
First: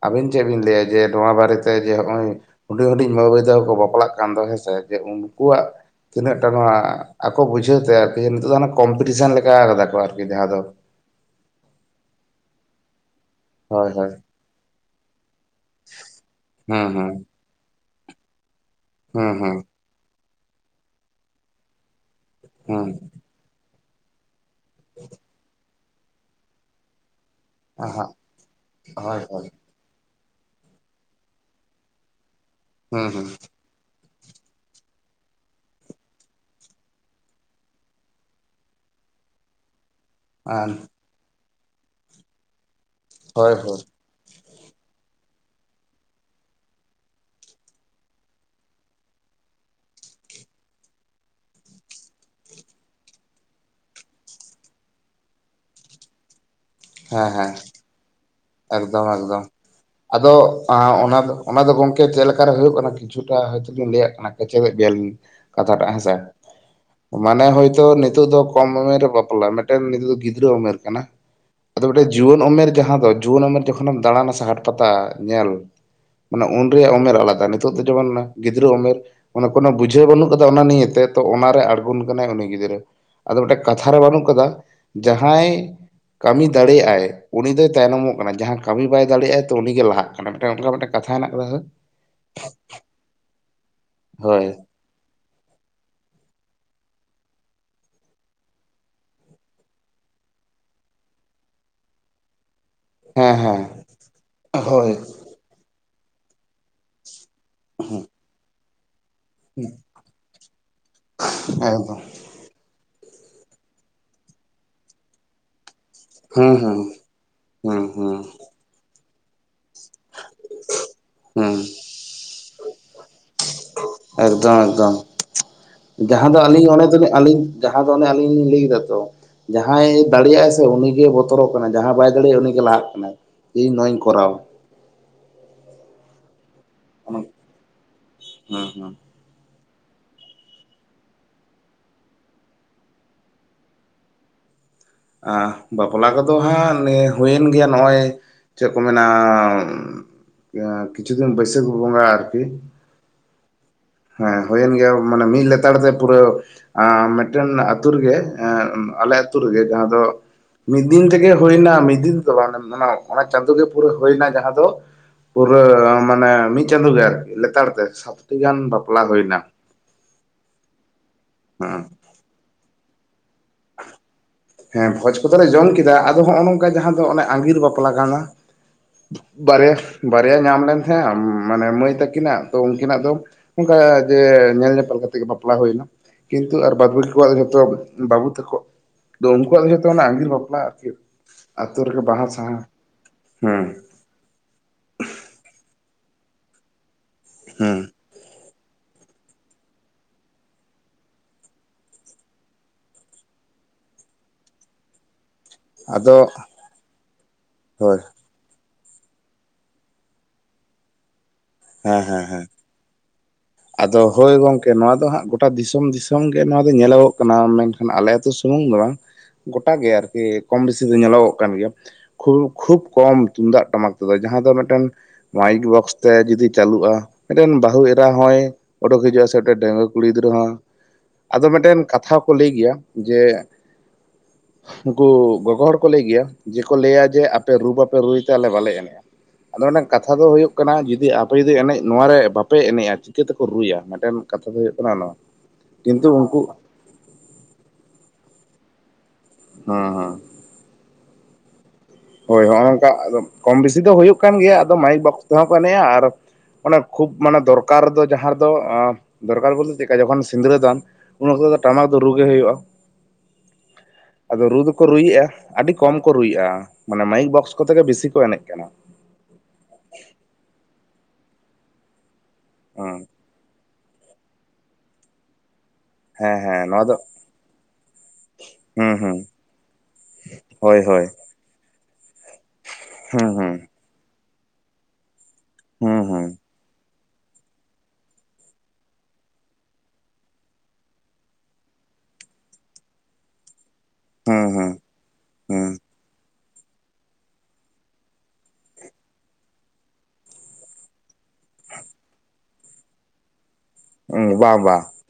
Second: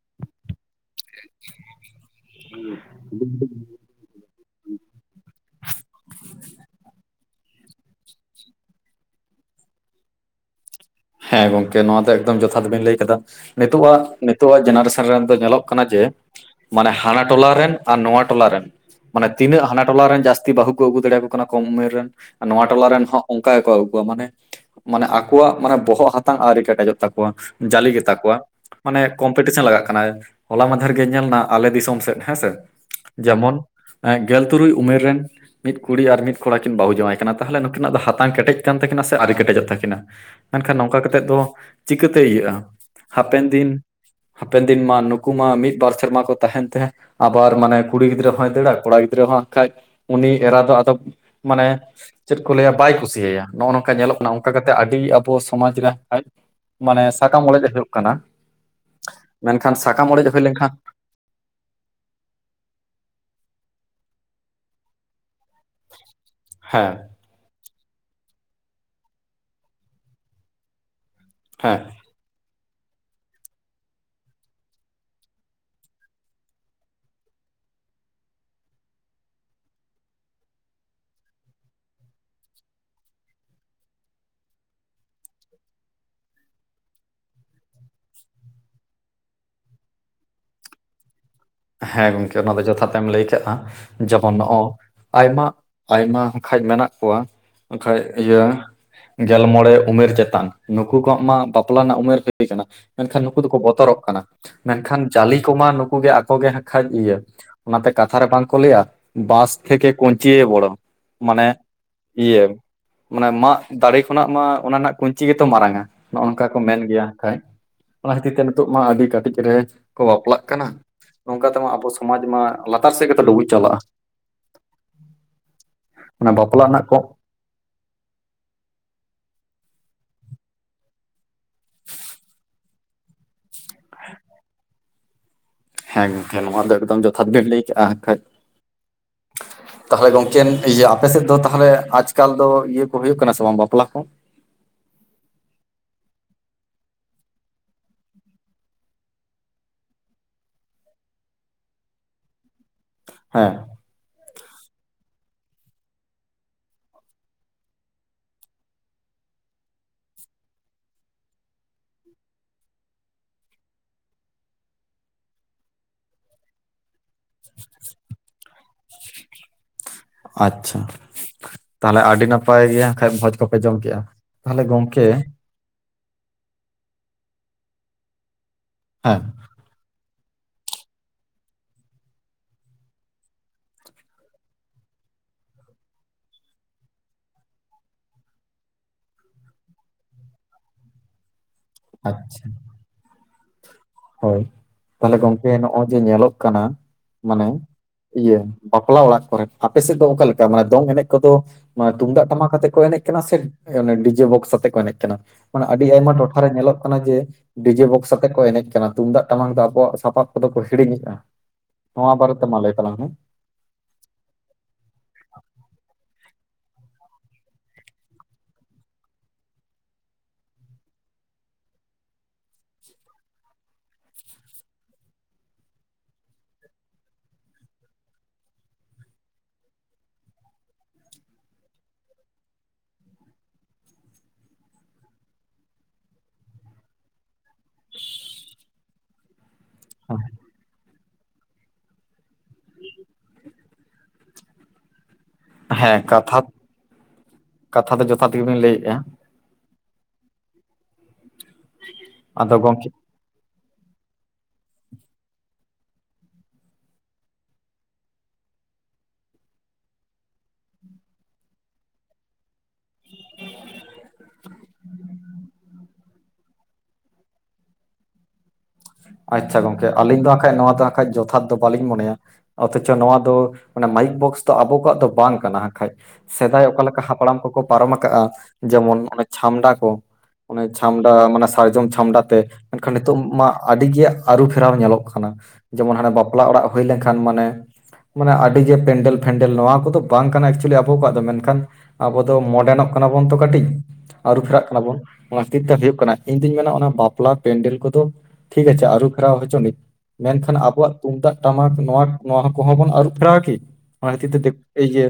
Speaker 1: ᱟᱵᱤᱱ ᱪᱮᱫ ᱵᱤᱱ ᱞᱟᱹᱭᱟ ᱡᱮ ᱱᱚᱣᱟ ᱵᱟᱨᱮ ᱛᱮ ᱡᱮ ᱦᱚᱸᱜ-ᱚᱸᱭ ᱦᱩᱰᱤᱧ ᱦᱩᱰᱤᱧ ᱵᱟᱹᱵᱩ ᱢᱟᱹᱭ ᱛᱟᱠᱚ ᱠᱚ ᱵᱟᱯᱞᱟᱜ ᱠᱟᱱ ᱫᱚ ᱦᱮᱸ ᱥᱮ, ᱡᱮ ᱩᱱᱠᱩᱣᱟᱜ ᱛᱤᱱᱟᱹᱜ ᱴᱟ ᱱᱚᱣᱟ ᱟᱠᱚ ᱵᱩᱡᱷᱟᱹᱣ ᱛᱮ ᱟᱨᱠᱤ, ᱱᱤᱛᱚᱜ ᱫᱚ ᱚᱱᱟ ᱠᱚᱢᱯᱤᱴᱤᱥᱟᱱ ᱞᱮᱠᱟ ᱠᱟᱫᱟ ᱠᱚ ᱟᱨᱠᱤ ᱡᱟᱦᱟᱸ ᱫᱚ᱾
Speaker 2: ᱦᱮᱸ ᱜᱚᱝᱠᱮ ᱱᱚᱣᱟ ᱫᱚ ᱮᱠᱫᱚᱢ ᱡᱚᱛᱷᱟᱛ ᱵᱤᱱ ᱞᱟᱹᱭ ᱠᱟᱫᱟ᱾
Speaker 1: ᱦᱳᱭ ᱦᱳᱭ
Speaker 2: ᱱᱤᱛᱚᱜ-ᱟᱜ ᱱᱤᱛᱚᱜ-ᱟᱜ ᱡᱮᱱᱟᱨᱮᱥᱟᱱ ᱨᱮᱱ ᱫᱚ ᱧᱮᱞᱚᱜ ᱠᱟᱱᱟ ᱡᱮ,
Speaker 1: ᱦᱩᱸ
Speaker 2: ᱢᱟᱱᱮ
Speaker 1: ᱦᱩᱸ
Speaker 2: ᱦᱟᱱᱟ ᱴᱚᱞᱟ ᱨᱮᱱ ᱟᱨ ᱱᱚᱣᱟ ᱴᱚᱞᱟ ᱨᱮᱱ, ᱢᱟᱱᱮ
Speaker 1: ᱦᱩᱸ ᱦᱩᱸ
Speaker 2: ᱛᱤᱱᱟᱹᱜ ᱦᱟᱱᱟ ᱴᱚᱞᱟ ᱨᱮᱱ ᱡᱟᱥᱛᱤ ᱵᱟᱦᱩ ᱠᱚ ᱟᱹᱜᱩ ᱫᱟᱲᱮᱭᱟᱠᱚ ᱠᱟᱱᱟ ᱠᱚᱢ ᱩᱢᱮᱨ ᱨᱮᱱ, ᱱᱚᱣᱟ ᱴᱚᱞᱟ
Speaker 1: ᱦᱩᱸ
Speaker 2: ᱨᱮᱱ ᱦᱚᱸ ᱚᱝᱠᱟ ᱜᱮᱠᱚ ᱟᱹᱜᱩ ᱠᱚᱣᱟ ᱢᱟᱱᱮ, ᱢᱟᱱᱮ ᱟᱠᱚᱣᱟᱜ ᱢᱟᱱᱮ ᱵᱚᱦᱚᱜ ᱦᱟᱛᱟᱝ ᱟᱹᱣᱨᱤ ᱠᱮᱴᱮᱡᱚᱜ ᱛᱟᱠᱚᱣᱟ ᱡᱟᱞᱤ ᱜᱮ ᱛᱟᱠᱚᱣᱟ, ᱢᱟᱱᱮ
Speaker 1: ᱦᱳᱭ ᱦᱳᱭ
Speaker 2: ᱠᱚᱢᱯᱤᱴᱤᱥᱮᱱ ᱞᱟᱜᱟᱜ ᱠᱟᱱᱟ᱾ ᱦᱚᱞᱟ ᱢᱟᱫᱷᱮᱨ ᱜᱮ ᱧᱮᱞᱱᱟ ᱟᱞᱮ ᱫᱤᱥᱚᱢ ᱥᱮᱫ ᱦᱮᱸ ᱥᱮ,
Speaker 1: ᱦᱩᱸ ᱦᱩᱸ
Speaker 2: ᱡᱮᱢᱚᱱ ᱮᱸ ᱜᱮᱞ ᱛᱩᱨᱩᱭ ᱩᱢᱮᱨ ᱨᱮᱱ ᱢᱤᱫ ᱠᱩᱲᱤ ᱟᱨ ᱢᱤᱫ ᱠᱚᱲᱟ ᱠᱤᱱ ᱵᱟᱦᱩ ᱡᱟᱶᱟᱭ ᱠᱟᱱᱟ ᱛᱟᱦᱚᱞᱮ ᱱᱩᱠᱤᱱᱟᱜ ᱫᱚ ᱦᱟᱛᱟᱝ ᱠᱮᱴᱮᱡ ᱠᱟᱱ ᱛᱟᱠᱤᱱᱟ ᱥᱮ ᱟᱹᱣᱨᱤ ᱠᱮᱴᱮᱡᱚᱜ ᱛᱟᱠᱤᱱᱟ᱾ ᱢᱮᱱᱠᱷᱟᱱ ᱱᱚᱝᱠᱟ ᱠᱟᱛᱮᱫ ᱫᱚ ᱪᱤᱠᱟᱹᱛᱮ ᱤᱭᱟᱹᱜ-ᱟ, ᱦᱟᱯᱮᱱ
Speaker 1: ᱦᱳᱭ
Speaker 2: ᱫᱤᱱ
Speaker 1: ᱦᱳᱭ
Speaker 2: ᱦᱟᱯᱮᱱ ᱫᱤᱱ ᱢᱟ ᱱᱩᱠᱩ ᱢᱟ ᱢᱤᱫ ᱵᱟᱨ ᱥᱮᱨᱢᱟ ᱠᱚ ᱛᱟᱦᱮᱸᱱ ᱛᱮ ᱟᱵᱟᱨ ᱢᱟᱱᱮ ᱠᱩᱲᱤ ᱜᱤᱫᱽᱨᱟᱹ ᱦᱚᱸᱭ ᱫᱟᱹᱲᱟ, ᱠᱚᱲᱟ ᱜᱤᱫᱽᱨᱟᱹ ᱦᱚᱸ ᱦᱟᱸᱜ ᱠᱷᱟᱡ, ᱩᱱᱤ ᱮᱨᱟ ᱫᱚ ᱟᱫᱚ ᱢᱟᱱᱮ ᱪᱮᱫ ᱠᱚ ᱞᱟᱹᱭᱟ ᱵᱟᱭ ᱠᱩᱥᱤᱭᱟᱭᱟ, ᱱᱚᱜ-ᱚ ᱱᱚᱝᱠᱟ ᱧᱮᱞᱚᱜ ᱠᱟᱱᱟ ᱚᱝᱠᱟ ᱠᱟᱛᱮ ᱟᱹᱰᱤ ᱚᱯ [unintelligible] ᱥᱚᱢᱟᱡ ᱨᱮ ᱦᱟᱸᱜ ᱠᱷᱟᱡ, ᱢᱟᱱᱮ
Speaker 1: ᱦᱮᱸ
Speaker 2: ᱥᱟᱠᱟᱢ
Speaker 1: ᱦᱮᱸ
Speaker 2: ᱚᱲᱮᱡ ᱦᱳᱭᱳᱜ ᱠᱟᱱᱟ᱾
Speaker 1: ᱮᱠᱫᱚᱢ ᱮᱠᱫᱚᱢ
Speaker 2: ᱢᱮᱱᱠᱷᱟᱱ ᱥᱟᱠᱟᱢ ᱚᱲᱮᱡ
Speaker 1: ᱟᱫᱚ
Speaker 2: ᱦᱩᱭ ᱞᱮᱱᱠᱷᱟᱱ
Speaker 1: ᱟᱸ ᱚᱱᱟ ᱫᱚ ᱚᱱᱟ ᱫᱚ ᱜᱚᱝᱠᱮ ᱪᱮᱫ ᱞᱮᱠᱟ ᱨᱮ ᱦᱩᱭᱩᱜ ᱠᱟᱱᱟ ᱠᱤᱪᱷᱩᱴᱟ ᱦᱚᱭᱛᱳ ᱞᱤᱧ ᱞᱟᱹᱭᱟᱜ ᱠᱟᱱᱟ, ᱠᱮᱪᱮᱫᱮᱜ ᱵᱮᱭᱟᱞᱤᱧ᱾ ᱠᱟᱛᱷᱟ ᱴᱟᱜ ᱦᱮᱸ ᱥᱮ᱾
Speaker 2: ᱦᱮᱸ
Speaker 1: ᱢᱟᱱᱮ ᱦᱚᱭᱛᱳ ᱱᱤᱛᱚᱜ ᱫᱚ ᱠᱚᱢ ᱩᱢᱮᱨ ᱨᱮ ᱵᱟᱯᱞᱟ ᱢᱤᱫᱴᱮᱱ ᱱᱤᱛᱳᱜ ᱫᱚ ᱜᱤᱫᱽᱨᱟᱹ ᱩᱢᱮᱨ ᱠᱟᱱᱟ᱾
Speaker 2: ᱦᱮᱸ᱾
Speaker 1: [unintelligible] ᱡᱩᱣᱟᱹᱱ ᱩᱢᱮᱨ ᱡᱟᱦᱟᱸ ᱫᱚ ᱡᱩᱣᱟᱹᱱ ᱩᱢᱮᱨ ᱡᱚᱠᱷᱚᱱᱮᱢ ᱫᱟᱬᱟᱱᱟ ᱥᱮ ᱦᱟᱴ ᱯᱟᱛᱟ ᱧᱮᱞ, ᱢᱟᱱᱮ ᱩᱱ ᱨᱮᱭᱟᱜ ᱩᱢᱮᱨ ᱟᱞᱟᱫᱟ ᱱᱤᱛᱚᱜ ᱫᱚ ᱡᱮᱢᱚᱱ ᱜᱤᱫᱽᱨᱟᱹ ᱩᱢᱮᱨ, ᱢᱚᱱᱮ ᱠᱳᱱᱳ ᱵᱩᱡᱷᱟᱹᱣ ᱵᱟᱹᱱᱩᱜ ᱠᱟᱫᱟ ᱚᱱᱟ ᱱᱤᱭᱮᱛᱮ, ᱛᱚ ᱚᱱᱟ ᱨᱮ ᱟᱬᱜᱳᱱ ᱠᱟᱱᱟᱭ ᱩᱱᱤ ᱜᱤᱫᱟᱹᱨᱟᱹ᱾ ᱟᱫᱚ ᱢᱤᱫᱴᱮᱡ ᱠᱟᱛᱷᱟ ᱨᱮ ᱵᱟᱹᱱᱩᱜ ᱠᱟᱫᱟ, ᱡᱟᱦᱟᱸᱭ ᱠᱟᱢᱤ ᱫᱟᱲᱮᱭᱟᱜ-ᱟᱭ ᱩᱱᱤ ᱫᱚᱭ ᱛᱟᱭᱱᱚᱢᱚᱜ ᱠᱟᱱᱟᱭ ᱡᱟᱦᱟᱸᱭ ᱠᱟᱢᱤ ᱵᱟᱭ ᱫᱟᱲᱮᱜ-ᱟᱭ ᱛᱚ ᱩᱱᱤ ᱜᱮ ᱞᱟᱦᱟᱜ ᱠᱟᱱᱟ, ᱢᱤᱫᱴᱟᱝ ᱚᱝᱠᱟᱱᱟᱜ ᱢᱤᱫᱴᱟᱝ ᱠᱟᱛᱷᱟ ᱢᱮᱱᱟᱜ ᱟᱠᱟᱫᱟ ᱥᱮ?
Speaker 2: ᱦᱮᱸ ᱜᱚᱝᱠᱮ ᱱᱚᱣᱟ ᱫᱚ ᱡᱚᱛᱷᱟᱛᱮᱢ ᱞᱟᱹᱭ ᱠᱟᱜ-ᱟ, ᱡᱮᱢᱚᱱ
Speaker 1: ᱦᱳᱭ
Speaker 2: ᱱᱚᱜ-ᱚ ᱟᱭᱢᱟ, ᱟᱭᱢᱟ ᱦᱚᱸ ᱠᱷᱟᱡ ᱢᱮᱱᱟᱜ ᱠᱚᱣᱟ ᱵᱟᱠᱷᱟᱡ ᱤᱭᱟᱹ ᱜᱮᱞ ᱢᱚᱬᱮ ᱩᱢᱮᱨ ᱪᱮᱛᱟᱱ ᱱᱩᱠᱩ ᱠᱚᱣᱟᱜ ᱢᱟ ᱵᱟᱯᱞᱟ ᱨᱮᱱᱟᱜ ᱩᱢᱮᱨ ᱦᱩᱭ ᱠᱟᱱᱟ, ᱢᱮᱱᱠᱷᱟᱱ
Speaker 1: ᱦᱮᱸ
Speaker 2: ᱱᱩᱠᱩ ᱫᱚᱠᱚ
Speaker 1: ᱦᱮᱸ
Speaker 2: ᱵᱚᱛᱚᱨᱚᱜ ᱠᱟᱱᱟ,
Speaker 1: ᱦᱳᱭ
Speaker 2: ᱢᱮᱱᱠᱷᱟᱱ ᱡᱟᱞᱤ ᱠᱚᱢᱟ ᱱᱩᱠᱩ ᱜᱮ ᱟᱠᱚ ᱜᱮ ᱦᱟᱸᱜ ᱠᱷᱟᱡ ᱤᱭᱟᱹ, ᱚᱱᱟᱛᱮ ᱠᱟᱛᱷᱟ ᱨᱮ ᱵᱟᱝ ᱠᱚ ᱞᱟᱹᱭᱟ, ᱵᱟᱥ ᱛᱷᱮᱠᱮ ᱠᱩᱧᱪᱤᱭᱮ ᱵᱚᱲᱚ, ᱢᱟᱱᱮ
Speaker 1: ᱮᱠᱫᱚᱢ
Speaker 2: ᱤᱭᱟᱹ, ᱢᱟᱱᱮ ᱢᱟᱜ ᱫᱟᱲᱮ ᱠᱷᱚᱱᱟᱜ ᱢᱟ ᱚᱱᱟ ᱨᱮᱱᱟᱜ ᱠᱩᱧᱪᱤ ᱜᱮᱛᱚ ᱢᱟᱨᱟᱝᱟ᱾ ᱱᱚᱜ-ᱚ ᱱᱚᱝᱠᱟ
Speaker 1: ᱦᱩᱸ
Speaker 2: ᱠᱚ
Speaker 1: ᱦᱩᱸ
Speaker 2: ᱢᱮᱱ ᱜᱮᱭᱟ ᱠᱷᱟᱡ,
Speaker 1: ᱦᱩᱸ ᱦᱩᱸ
Speaker 2: ᱚᱱᱟ
Speaker 1: ᱦᱩᱸ
Speaker 2: ᱠᱷᱟᱹᱛᱤᱨ ᱛᱮ ᱱᱤᱛᱚᱜ ᱢᱟ ᱟᱹᱰᱤ ᱠᱟᱹᱴᱤᱡ ᱨᱮ ᱠᱚ ᱵᱟᱯᱞᱟᱜ ᱠᱟᱱᱟ᱾ ᱱᱚᱝᱠᱟ
Speaker 1: ᱦᱩᱸ
Speaker 2: ᱛᱮᱢᱟ ᱟᱵᱚ ᱥᱚᱢᱟᱡᱽᱢᱟ ᱞᱟᱛᱟᱨ ᱥᱮᱜ ᱜᱮᱛᱚ ᱰᱩᱵᱩᱡ ᱪᱟᱞᱟᱜ-ᱟ᱾
Speaker 1: ᱮᱠᱫᱚᱢ ᱮᱠᱫᱚᱢ᱾
Speaker 2: ᱚᱱᱟ
Speaker 1: ᱡᱟᱦᱟᱸ ᱫᱚ ᱟᱹᱞᱤᱧ
Speaker 2: ᱵᱟᱯᱞᱟ ᱨᱮᱱᱟᱜ
Speaker 1: ᱚᱱᱮ ᱫᱚᱞᱤᱧ
Speaker 2: ᱠᱚ
Speaker 1: ᱟᱹᱞᱤᱧ ᱡᱟᱦᱟᱸ, ᱫᱚ ᱚᱱᱮ ᱟᱹᱞᱤᱧ ᱞᱤᱧ ᱞᱟᱹᱭ ᱠᱮᱫᱟ ᱛᱚ᱾ ᱡᱟᱦᱟᱸᱭ ᱫᱟᱲᱮᱭᱟᱜ-ᱟᱭ ᱥᱮ ᱩᱱᱤ ᱜᱮ ᱵᱚᱛᱚᱨᱚᱜ ᱠᱟᱱᱟ, ᱡᱟᱦᱟᱸᱭ ᱵᱟᱭ ᱫᱟᱲᱮᱭᱟᱜ-ᱟ ᱩᱱᱤᱜᱮ ᱞᱟᱦᱟᱜ ᱠᱟᱱᱟᱭ᱾ ᱤᱧ ᱱᱚᱣᱟᱧ ᱠᱚᱨᱟᱣᱟ᱾
Speaker 2: ᱦᱮᱸ ᱜᱚᱝᱠᱮ ᱱᱚᱣᱟ ᱫᱚ ᱮᱠᱫᱚᱢ
Speaker 1: ᱦᱩᱸ
Speaker 2: ᱡᱚᱛᱷᱟᱛ ᱵᱮᱱ ᱞᱟᱹᱭ ᱠᱟᱜ-ᱟ ᱦᱟᱸᱜ ᱠᱷᱟᱡ᱾
Speaker 1: ᱦᱩᱸ
Speaker 2: ᱛᱟᱦᱚᱞᱮ ᱜᱚᱝᱠᱮᱱ ᱤᱭᱟᱹ ᱟᱯᱮ ᱥᱮᱫ ᱫᱚ ᱛᱟᱦᱚᱞᱮ ᱟᱡ ᱠᱟᱞ ᱫᱚ ᱤᱭᱟᱹ ᱠᱚ ᱦᱩᱭᱩᱜ ᱠᱟᱱᱟ ᱥᱮ ᱵᱟᱝ ᱵᱟᱯᱞᱟ ᱠᱚ?
Speaker 1: ᱮᱸ, ᱵᱟᱯᱞᱟ ᱠᱚᱫᱚ ᱦᱟᱸᱜ ᱱᱤᱭᱟᱹ ᱦᱩᱭᱮᱱ ᱜᱮᱭᱟ ᱱᱚᱜ-ᱚᱭ ᱪᱮᱜ ᱠᱚ ᱢᱮᱱᱟ, ᱮᱸ ᱠᱤᱪᱷᱩ ᱫᱤᱱ ᱵᱟᱹᱭᱥᱟᱹᱠᱷ ᱵᱚᱸᱜᱟ ᱟᱨᱠᱤ,
Speaker 2: ᱦᱮᱸ᱾
Speaker 1: ᱦᱮᱸ ᱦᱩᱭᱮᱱ ᱜᱮᱭᱟ ᱢᱟᱱᱮ ᱢᱤᱜ ᱞᱮᱛᱟᱲ ᱛᱮ ᱯᱩᱨᱟᱹ ᱟ ᱢᱮᱜᱴᱮᱱ ᱟᱹᱛᱩ ᱨᱮᱜᱮ, ᱮᱸᱜ ᱟᱞᱮ ᱟᱹᱛᱩ ᱨᱮᱜᱮ ᱡᱟᱦᱟᱸ ᱫᱚ ᱢᱤᱫ ᱫᱤᱱ ᱛᱮᱜᱮ ᱦᱩᱭᱱᱟ, ᱢᱤᱫ ᱫᱤᱱ ᱛᱮᱫᱚ ᱵᱟᱝ ᱚᱱᱟ ᱚᱱᱟ ᱪᱟᱸᱫᱳ ᱜᱮ ᱯᱩᱨᱟᱹ ᱦᱳᱭᱱᱟ ᱡᱟᱦᱟᱸ ᱫᱚ ᱯᱩᱨᱟᱹ ᱢᱟᱱᱮ ᱢᱤᱜ ᱪᱟᱸᱫᱳ ᱜᱮ ᱟᱨᱠᱤ ᱞᱮᱛᱟᱲ ᱛᱮ ᱥᱟᱛᱴᱤ ᱜᱟᱱ ᱵᱟᱯᱞᱟ ᱦᱩᱭᱱᱟ᱾
Speaker 2: ᱟᱪᱪᱷᱟ,
Speaker 1: ᱦᱮᱸ
Speaker 2: ᱛᱟᱦᱞᱮ ᱟᱹᱰᱤ ᱱᱟᱯᱟᱭ ᱜᱮ ᱦᱟᱸᱜ ᱠᱷᱟᱡ ᱵᱷᱚᱡᱽ ᱠᱚᱯᱮ ᱡᱚᱢ ᱠᱮᱜ-ᱟ᱾
Speaker 1: ᱦᱮᱸ ᱵᱷᱚᱡᱽ ᱠᱚᱫᱚᱞᱮ ᱡᱚᱢ ᱠᱮᱫᱟ ᱟᱫᱚ ᱱᱚᱜᱼᱚ ᱱᱚᱝᱠᱟ ᱡᱟᱦᱟᱸ ᱫᱚ ᱚᱱᱮ ᱟᱸᱜᱤᱨ ᱵᱟᱯᱞᱟ ᱠᱟᱱᱟ᱾
Speaker 2: ᱦᱮᱸ
Speaker 1: ᱵᱟᱨᱭᱟ, ᱵᱟᱨᱭᱟ ᱧᱟᱢ ᱞᱮᱱ ᱛᱟᱦᱮᱸᱜ ᱢᱟᱱᱮ ᱢᱟᱹᱭ ᱛᱟᱹᱠᱤᱱᱟᱜ ᱛᱚ, ᱩᱝᱠᱤᱱᱟᱜ ᱫᱚ ᱚᱝᱠᱟ ᱡᱮ ᱧᱮᱞ ᱧᱮᱯᱮᱞ ᱠᱟᱛᱮᱜ ᱜᱮ ᱵᱟᱯᱞᱟ ᱦᱩᱭᱱᱟ᱾ ᱠᱤᱱᱛᱩ ᱟᱨ ᱵᱟᱫ ᱵᱟᱹᱠᱤ ᱠᱚᱣᱟᱜ ᱫᱚ ᱡᱷᱚᱛᱚ ᱵᱟᱹᱵᱩ ᱛᱟᱠᱚ ᱟᱫᱚ ᱩᱝᱠᱩᱣᱟᱜ ᱫᱚ ᱡᱷᱚᱛᱚ ᱚᱱᱟ ᱟᱹᱝᱜᱤᱨ ᱵᱟᱯᱞᱟ ᱟᱨᱠᱤ ᱟᱛᱩ ᱨᱮᱜᱮ ᱵᱟᱦᱟ
Speaker 2: ᱟᱪᱪᱷᱟ
Speaker 1: ᱥᱟᱶᱦᱟ ᱦᱩᱸ᱾
Speaker 2: ᱦᱳᱭ ᱛᱟᱦᱞᱮ ᱜᱚᱝᱠᱮ ᱱᱚᱜ-ᱚᱭ ᱡᱮ ᱧᱮᱞᱚᱜ ᱠᱟᱱᱟ ᱢᱟᱱᱮ
Speaker 1: ᱦᱩᱸ
Speaker 2: ᱤᱭᱟᱹ ᱵᱟᱯᱞᱟ ᱚᱲᱟᱜ ᱠᱚᱨᱮ, ᱟᱯᱮ ᱥᱮᱫ ᱫᱚ ᱚᱠᱟ ᱞᱮᱠᱟ ᱢᱟᱱᱮ ᱫᱚᱝ ᱮᱱᱮᱡ ᱠᱚ ᱫᱚ ᱢᱟᱱᱮ ᱛᱩᱢᱫᱟᱜ ᱴᱟᱢᱟᱠ ᱟᱛᱮᱜ ᱠᱚ ᱮᱱᱮᱡ ᱠᱟᱱᱟ ᱥᱮ ᱚᱱᱮ ᱰᱤᱡᱮ ᱵᱚᱠᱥ ᱟᱛᱮᱜ ᱠᱚ ᱮᱱᱮᱡ ᱠᱟᱱᱟ? ᱢᱟᱱᱮ ᱟᱹᱰᱤ ᱟᱭᱢᱟ
Speaker 1: ᱟᱫᱚ
Speaker 2: ᱴᱚᱴᱷᱟᱨᱮ ᱧᱮᱞᱚᱜ ᱠᱟᱱᱟ ᱡᱮ ᱰᱤᱡᱮ
Speaker 1: ᱦᱳᱭ
Speaker 2: ᱵᱚᱠᱥ ᱟᱛᱮᱜ ᱠᱚ ᱮᱱᱮᱡ ᱠᱟᱱᱟ᱾ ᱛᱩᱢᱫᱟᱜ ᱴᱟᱢᱟᱠ ᱫᱚ ᱟᱵᱚᱣᱟᱜ ᱥᱟᱯᱟᱵ ᱠᱚᱫᱚ ᱠᱚ ᱦᱤᱲᱤᱧᱮᱜ-ᱟ,
Speaker 1: ᱦᱮᱸ
Speaker 2: ᱱᱚᱣᱟ
Speaker 1: ᱦᱮᱸ ᱦᱮᱸ
Speaker 2: ᱵᱟᱨᱮ ᱛᱮ ᱢᱟ ᱞᱮᱭ ᱛᱟᱞᱟᱝ ᱢᱮ᱾
Speaker 1: ᱟᱫᱚ ᱦᱳᱭ ᱜᱚᱝᱠᱮ ᱱᱚᱣᱟ ᱫᱚ ᱦᱟᱸᱜ ᱜᱚᱴᱟ ᱫᱤᱥᱚᱢ ᱫᱤᱥᱚᱢ ᱜᱮ ᱱᱚᱣᱟ ᱫᱚ ᱧᱮᱞᱚᱜᱚᱜ ᱠᱟᱱᱟ ᱚᱱᱮ ᱠᱷᱟᱱ ᱟᱞᱮ ᱟᱹᱛᱩ ᱥᱩᱢᱩᱝ ᱫᱚ ᱵᱟᱝ ᱜᱚᱴᱟ ᱜᱮ ᱟᱨᱠᱤ ᱠᱚᱢ ᱵᱤᱥᱤ ᱫᱚ ᱧᱮᱞᱚᱜᱚᱜ ᱠᱟᱱ ᱜᱮᱭᱟ᱾ ᱠᱷᱩ, ᱠᱷᱩᱵ ᱠᱚᱢ ᱛᱩᱢᱫᱟᱜ ᱴᱟᱢᱟᱠ ᱛᱮᱫᱚ᱾ ᱡᱟᱦᱟᱸ ᱫᱚ ᱢᱮᱫᱴᱮᱱ ᱢᱟᱭᱤᱠ ᱵᱚᱠᱥ ᱛᱮ ᱡᱩᱫᱤ ᱪᱟᱞᱩᱜ-ᱟ ᱢᱮᱫᱴᱮᱱ ᱵᱟᱹᱦᱩ ᱮᱨᱟ ᱦᱚᱸᱭ ᱚᱰᱚᱠ ᱦᱤᱡᱩᱜ-ᱟ ᱥᱮ ᱢᱮᱜᱴᱟ ᱰᱟᱺᱜᱩᱣᱟᱹ ᱠᱩᱲᱤ ᱜᱤᱫᱽᱨᱟᱹ ᱦᱚᱸ᱾ ᱟᱫᱚ ᱢᱮᱫᱴᱮᱱ ᱠᱟᱛᱷᱟ ᱠᱚ ᱞᱟᱹᱭ ᱜᱮᱭᱟ ᱡᱮ ᱱᱩᱠᱩ ᱜᱚᱜᱚ ᱦᱚᱲᱠᱚ ᱞᱟᱹᱭ ᱜᱮᱭᱟ, ᱡᱮᱠᱚ ᱞᱮᱭᱟ ᱡᱮ ᱟᱯᱮ ᱨᱩ ᱵᱟᱯᱮ ᱨᱩᱭᱛᱮ ᱟᱞᱮ ᱵᱟᱞᱮ ᱮᱱᱮᱡ-ᱟ᱾ ᱟᱫᱚ ᱚᱱᱮ ᱠᱟᱛᱷᱟ ᱫᱚ ᱦᱩᱭᱩᱜ ᱠᱟᱱᱟ ᱡᱩᱫᱤ ᱟᱯᱮ ᱡᱩᱫᱤ ᱮᱱᱮᱡ ᱱᱚᱣᱟᱨᱮ ᱵᱟᱯᱮ ᱮᱱᱮᱡ-ᱟ ᱟᱨ ᱪᱮᱫ᱾ ᱪᱤᱠᱟᱹ ᱛᱮᱠᱚ ᱨᱩᱭᱟ ᱢᱮᱫᱴᱮᱱ ᱠᱟᱛᱷᱟ ᱫᱚ ᱦᱩᱭᱩᱜ ᱠᱟᱱᱟ ᱱᱚᱣᱟ᱾
Speaker 2: ᱦᱮᱸ
Speaker 1: ᱠᱤᱱᱛᱩ ᱩᱱᱠᱩ
Speaker 2: ᱠᱟᱛᱷᱟ, ᱠᱟᱛᱷᱟ ᱫᱚ ᱡᱚᱛᱷᱟ ᱫᱚ ᱜᱮᱵᱤᱱ ᱞᱮᱭᱮᱜ-ᱟ᱾
Speaker 1: ᱦᱚᱸ ᱦᱚᱸ᱾ ᱦᱳᱭ
Speaker 2: ᱟᱫᱚ ᱜᱚᱢᱠᱮ
Speaker 1: ᱦᱚᱸᱜ-ᱚᱝᱠᱟ ᱟᱫᱚ ᱠᱚᱢ ᱵᱮᱥᱤ ᱫᱚ ᱦᱩᱭᱩᱜ ᱠᱟᱱ ᱜᱮᱭᱟ ᱟᱫᱚ ᱢᱟᱭᱤᱠ ᱵᱚᱠᱥ ᱛᱮᱦᱚᱸ ᱠᱚ ᱮᱱᱮᱡ-ᱟ ᱟᱨ ᱚᱱᱮ ᱠᱷᱩᱵ ᱢᱟᱱᱮ ᱫᱚᱨᱠᱟᱨ ᱫᱚ ᱡᱟᱦᱟᱸ ᱨᱮᱫᱚ ᱫᱚᱨᱠᱟᱨ ᱵᱚᱞᱛᱮ ᱪᱮᱜᱠᱟ ᱡᱚᱠᱷᱚᱱ ᱥᱤᱸᱫᱨᱟᱹᱫᱟᱱ ᱩᱱ ᱚᱠᱛᱚ ᱫᱚ ᱴᱟᱢᱟᱠ ᱫᱚ ᱨᱩᱜᱮ ᱦᱩᱭᱩᱜ-ᱟ᱾ ᱟᱫᱚ ᱨᱩ ᱫᱚᱠᱚ ᱨᱩᱭᱮᱜ-ᱟ, ᱟᱹᱰᱤ ᱠᱚᱢ ᱠᱚ ᱨᱩᱭᱮᱜ-ᱟ᱾ ᱢᱟᱱᱮ ᱢᱟᱭᱤᱠ ᱵᱚᱠᱥ ᱠᱚᱛᱮ ᱜᱮ ᱵᱤᱥᱤ ᱠᱚ ᱮᱱᱮᱡ ᱠᱟᱱᱟ᱾
Speaker 2: ᱟᱪᱪᱷᱟ ᱜᱚᱝᱠᱮ ᱟᱹᱞᱤᱧ ᱫᱚ ᱦᱟᱸᱜ ᱠᱷᱟᱡ ᱱᱚᱣᱟ ᱫᱚ ᱦᱟᱸᱜ ᱠᱷᱟᱡ ᱡᱚᱛᱷᱟᱛ ᱫᱚ ᱵᱟᱹᱞᱤᱧ ᱢᱚᱱᱮᱭᱟ᱾ ᱚᱛᱷᱚᱪᱚ
Speaker 1: ᱦᱮᱸ
Speaker 2: ᱱᱚᱣᱟ ᱫᱚ ᱢᱟᱱᱮ ᱢᱟᱭᱤᱠ ᱵᱚᱠᱥ ᱫᱚ ᱟᱵᱚ ᱠᱚᱣᱟᱜ ᱫᱚ ᱵᱟᱝ ᱠᱟᱱᱟ ᱦᱟᱸᱜ ᱠᱷᱟᱡ᱾
Speaker 1: ᱦᱮᱸ ᱦᱮᱸ
Speaker 2: ᱥᱮᱫᱟᱭ ᱚᱠᱟ
Speaker 1: ᱱᱚᱣᱟ ᱫᱚ
Speaker 2: ᱞᱮᱠᱟ ᱦᱟᱯᱲᱟᱢ ᱠᱚᱠᱚ ᱯᱟᱨᱚᱢ ᱟᱠᱟᱜ-ᱟ
Speaker 1: ᱦᱩᱸ
Speaker 2: ᱡᱮᱢᱚᱱ
Speaker 1: ᱦᱩᱸ
Speaker 2: ᱚᱱᱟ ᱪᱷᱟᱢᱰᱟ ᱠᱚ᱾ ᱚᱱᱮ
Speaker 1: ᱦᱳᱭ ᱦᱳᱭ
Speaker 2: ᱪᱷᱟᱢᱰᱟ ᱢᱟᱱᱮ ᱥᱟᱨᱡᱚᱢ ᱪᱷᱟᱢᱰᱟ ᱛᱮ ᱢᱮᱱᱠᱷᱟᱱ ᱱᱮᱛᱳᱜ
Speaker 1: ᱦᱩᱸ
Speaker 2: ᱢᱟ
Speaker 1: ᱦᱩᱸ
Speaker 2: ᱟᱹᱰᱤ ᱜᱮ ᱟᱹᱨᱩ ᱯᱷᱮᱨᱟᱣ ᱧᱮᱞᱚᱜ ᱠᱟᱱᱟ᱾ ᱡᱮᱢᱚᱱ
Speaker 1: ᱦᱩᱸ
Speaker 2: ᱦᱟᱱᱮ
Speaker 1: ᱦᱩᱸ
Speaker 2: ᱵᱟᱯᱞᱟ ᱚᱲᱟᱜ ᱦᱩᱭ ᱞᱮᱱᱠᱷᱟᱱ ᱢᱟᱱᱮ ᱢᱟᱱᱮ ᱟᱹᱰᱤ ᱡᱮ ᱯᱮᱱᱰᱮᱞ ᱯᱷᱮᱱᱰᱮᱞ ᱱᱚᱣᱟ ᱠᱚᱫᱚ ᱵᱟᱝ ᱠᱟᱱᱟ ᱮᱠᱪᱩᱭᱮᱞᱤ ᱟᱵᱚ ᱠᱚᱣᱟᱜ ᱫᱚ, ᱢᱮᱱᱠᱷᱟᱱ ᱟᱵᱚ ᱫᱚ ᱢᱚᱰᱮᱱᱚᱜ ᱠᱟᱱᱟ ᱵᱚᱱ ᱛᱚ ᱠᱟᱹᱴᱤᱡ᱾ ᱟᱹᱨᱩ
Speaker 1: ᱦᱩᱸ
Speaker 2: ᱯᱷᱮᱨᱟᱜ
Speaker 1: ᱦᱩᱸ
Speaker 2: ᱠᱟᱱᱟ ᱵᱚᱱ ᱚᱱᱟ ᱠᱷᱟᱹᱛᱤᱨ
Speaker 1: ᱦᱩᱸ
Speaker 2: ᱛᱮ ᱦᱩᱭᱩᱜ ᱠᱟᱱᱟ᱾ ᱤᱧ ᱫᱩᱧ ᱢᱮᱱᱟ ᱚᱱᱟ ᱵᱟᱯᱞᱟ ᱯᱮᱱᱰᱮᱞ ᱠᱚᱫᱚ ᱴᱷᱤᱠ ᱟᱪᱷᱮ ᱟᱹᱨᱩ ᱯᱷᱮᱨᱟᱣ ᱦᱚᱪᱚ ᱱᱤᱡ᱾ ᱢᱮᱱᱠᱷᱟᱱ ᱟᱵᱚᱣᱟᱜ ᱛᱩᱢᱫᱟᱜ ᱴᱟᱢᱟᱠ ᱱᱚᱣᱟ, ᱱᱚᱣᱟ ᱠᱚᱦᱚᱸ ᱵᱚᱱ ᱟᱹᱨᱩ ᱯᱷᱮᱨᱟᱣᱟ ᱠᱤ? ᱚᱱᱟ
Speaker 1: ᱦᱩᱸ
Speaker 2: ᱠᱷᱟᱹᱛᱤᱨ ᱛᱮ ᱫᱮᱠ
Speaker 1: ᱵᱟᱝ ᱵᱟᱝ
Speaker 2: ᱤᱭᱟᱹ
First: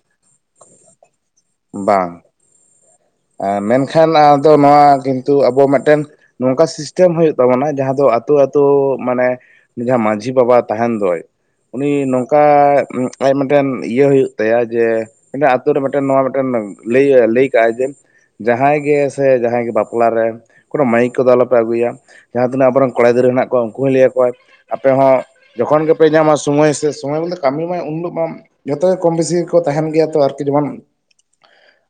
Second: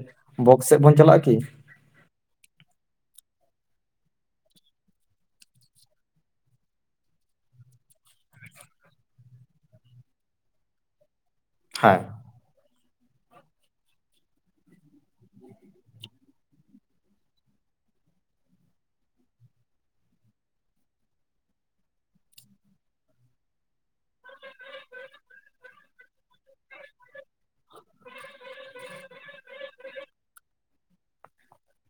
Speaker 2: ᱵᱚᱠᱥ ᱥᱮᱜ ᱵᱚᱱ ᱪᱟᱞᱟᱜ-ᱟ ᱠᱤ?
Speaker 1: ᱵᱟᱝ᱾ ᱟ, ᱢᱮᱱᱠᱷᱟᱱ ᱟᱫᱚ ᱱᱚᱣᱟ ᱠᱤᱱᱛᱩ ᱟᱵᱚᱣᱟᱜ ᱢᱮᱜᱴᱮᱱ ᱱᱚᱝᱠᱟ ᱥᱤᱥᱴᱮᱢ ᱦᱳᱭᱳᱜ ᱛᱟᱵᱚᱱᱟ ᱡᱟᱦᱟᱸ ᱫᱚ ᱟᱹᱛᱳ ᱟᱹᱛᱳ ᱢᱟᱱᱮᱼᱼ ᱡᱟᱦᱟᱸ ᱢᱟᱹᱡᱷᱤ ᱵᱟᱵᱟ ᱛᱟᱦᱮᱱ ᱫᱚᱭ ᱩᱱᱤ
Speaker 2: ᱦᱮᱸ
Speaker 1: ᱱᱚ ᱠᱟ ᱟᱡ ᱢᱮᱜᱴᱮᱱ ᱤᱭᱟᱹ ᱦᱩᱭᱩᱜ ᱛᱟᱭᱟ ᱡᱮᱼᱼ ᱢᱤᱫᱴᱮᱱ ᱟᱹᱛᱳ ᱨᱮ ᱢᱤᱫᱴᱮᱱ ᱱᱚᱣᱟ ᱢᱤᱫᱴᱮᱱ ᱞᱮᱭ ᱞᱮᱭ ᱠᱟᱜᱼᱟᱭ ᱡᱮᱼᱼ ᱡᱟᱦᱟᱸᱭ ᱜᱮ ᱥᱮ ᱡᱟᱦᱟᱸᱭ ᱜᱮ ᱵᱟᱯᱞᱟ ᱨᱮ ᱠᱳᱱᱳ ᱢᱟᱹᱭᱤᱠ ᱠᱚᱫᱚ ᱟᱞᱚᱯᱮ ᱟᱹᱜᱩᱭᱟ᱾ ᱡᱟᱦᱟᱸ ᱛᱤᱱᱟᱹᱜ ᱟᱵᱚᱨᱮᱱ ᱠᱚᱲᱟ ᱜᱤᱫᱽᱨᱟᱹ ᱢᱮᱱᱟᱜ ᱠᱚᱣᱟ ᱩᱱᱠᱩ ᱦᱚᱸᱭ ᱞᱟᱹᱭ ᱟᱠᱚᱣᱟᱼᱼ ᱟᱯᱮ ᱦᱚᱸ ᱡᱚ ᱠᱷᱚᱱ ᱜᱮᱯᱮ ᱧᱟᱢᱟ ᱥᱚᱢᱚᱭ ᱥᱮ ᱥᱚᱢᱚᱭ ᱵᱚᱞᱛᱮ ᱠᱟᱹᱢᱤ ᱢᱟᱭ ᱩᱱᱦᱤᱞᱳᱜ ᱢᱟᱼᱼ ᱡᱚᱛᱚ ᱠᱚᱢ ᱵᱮᱥᱤ ᱜᱮᱠᱚ ᱛᱟᱦᱮᱱ ᱜᱮᱭᱟ ᱛᱚ ᱟᱨᱠᱤ ᱡᱮᱢᱚᱱ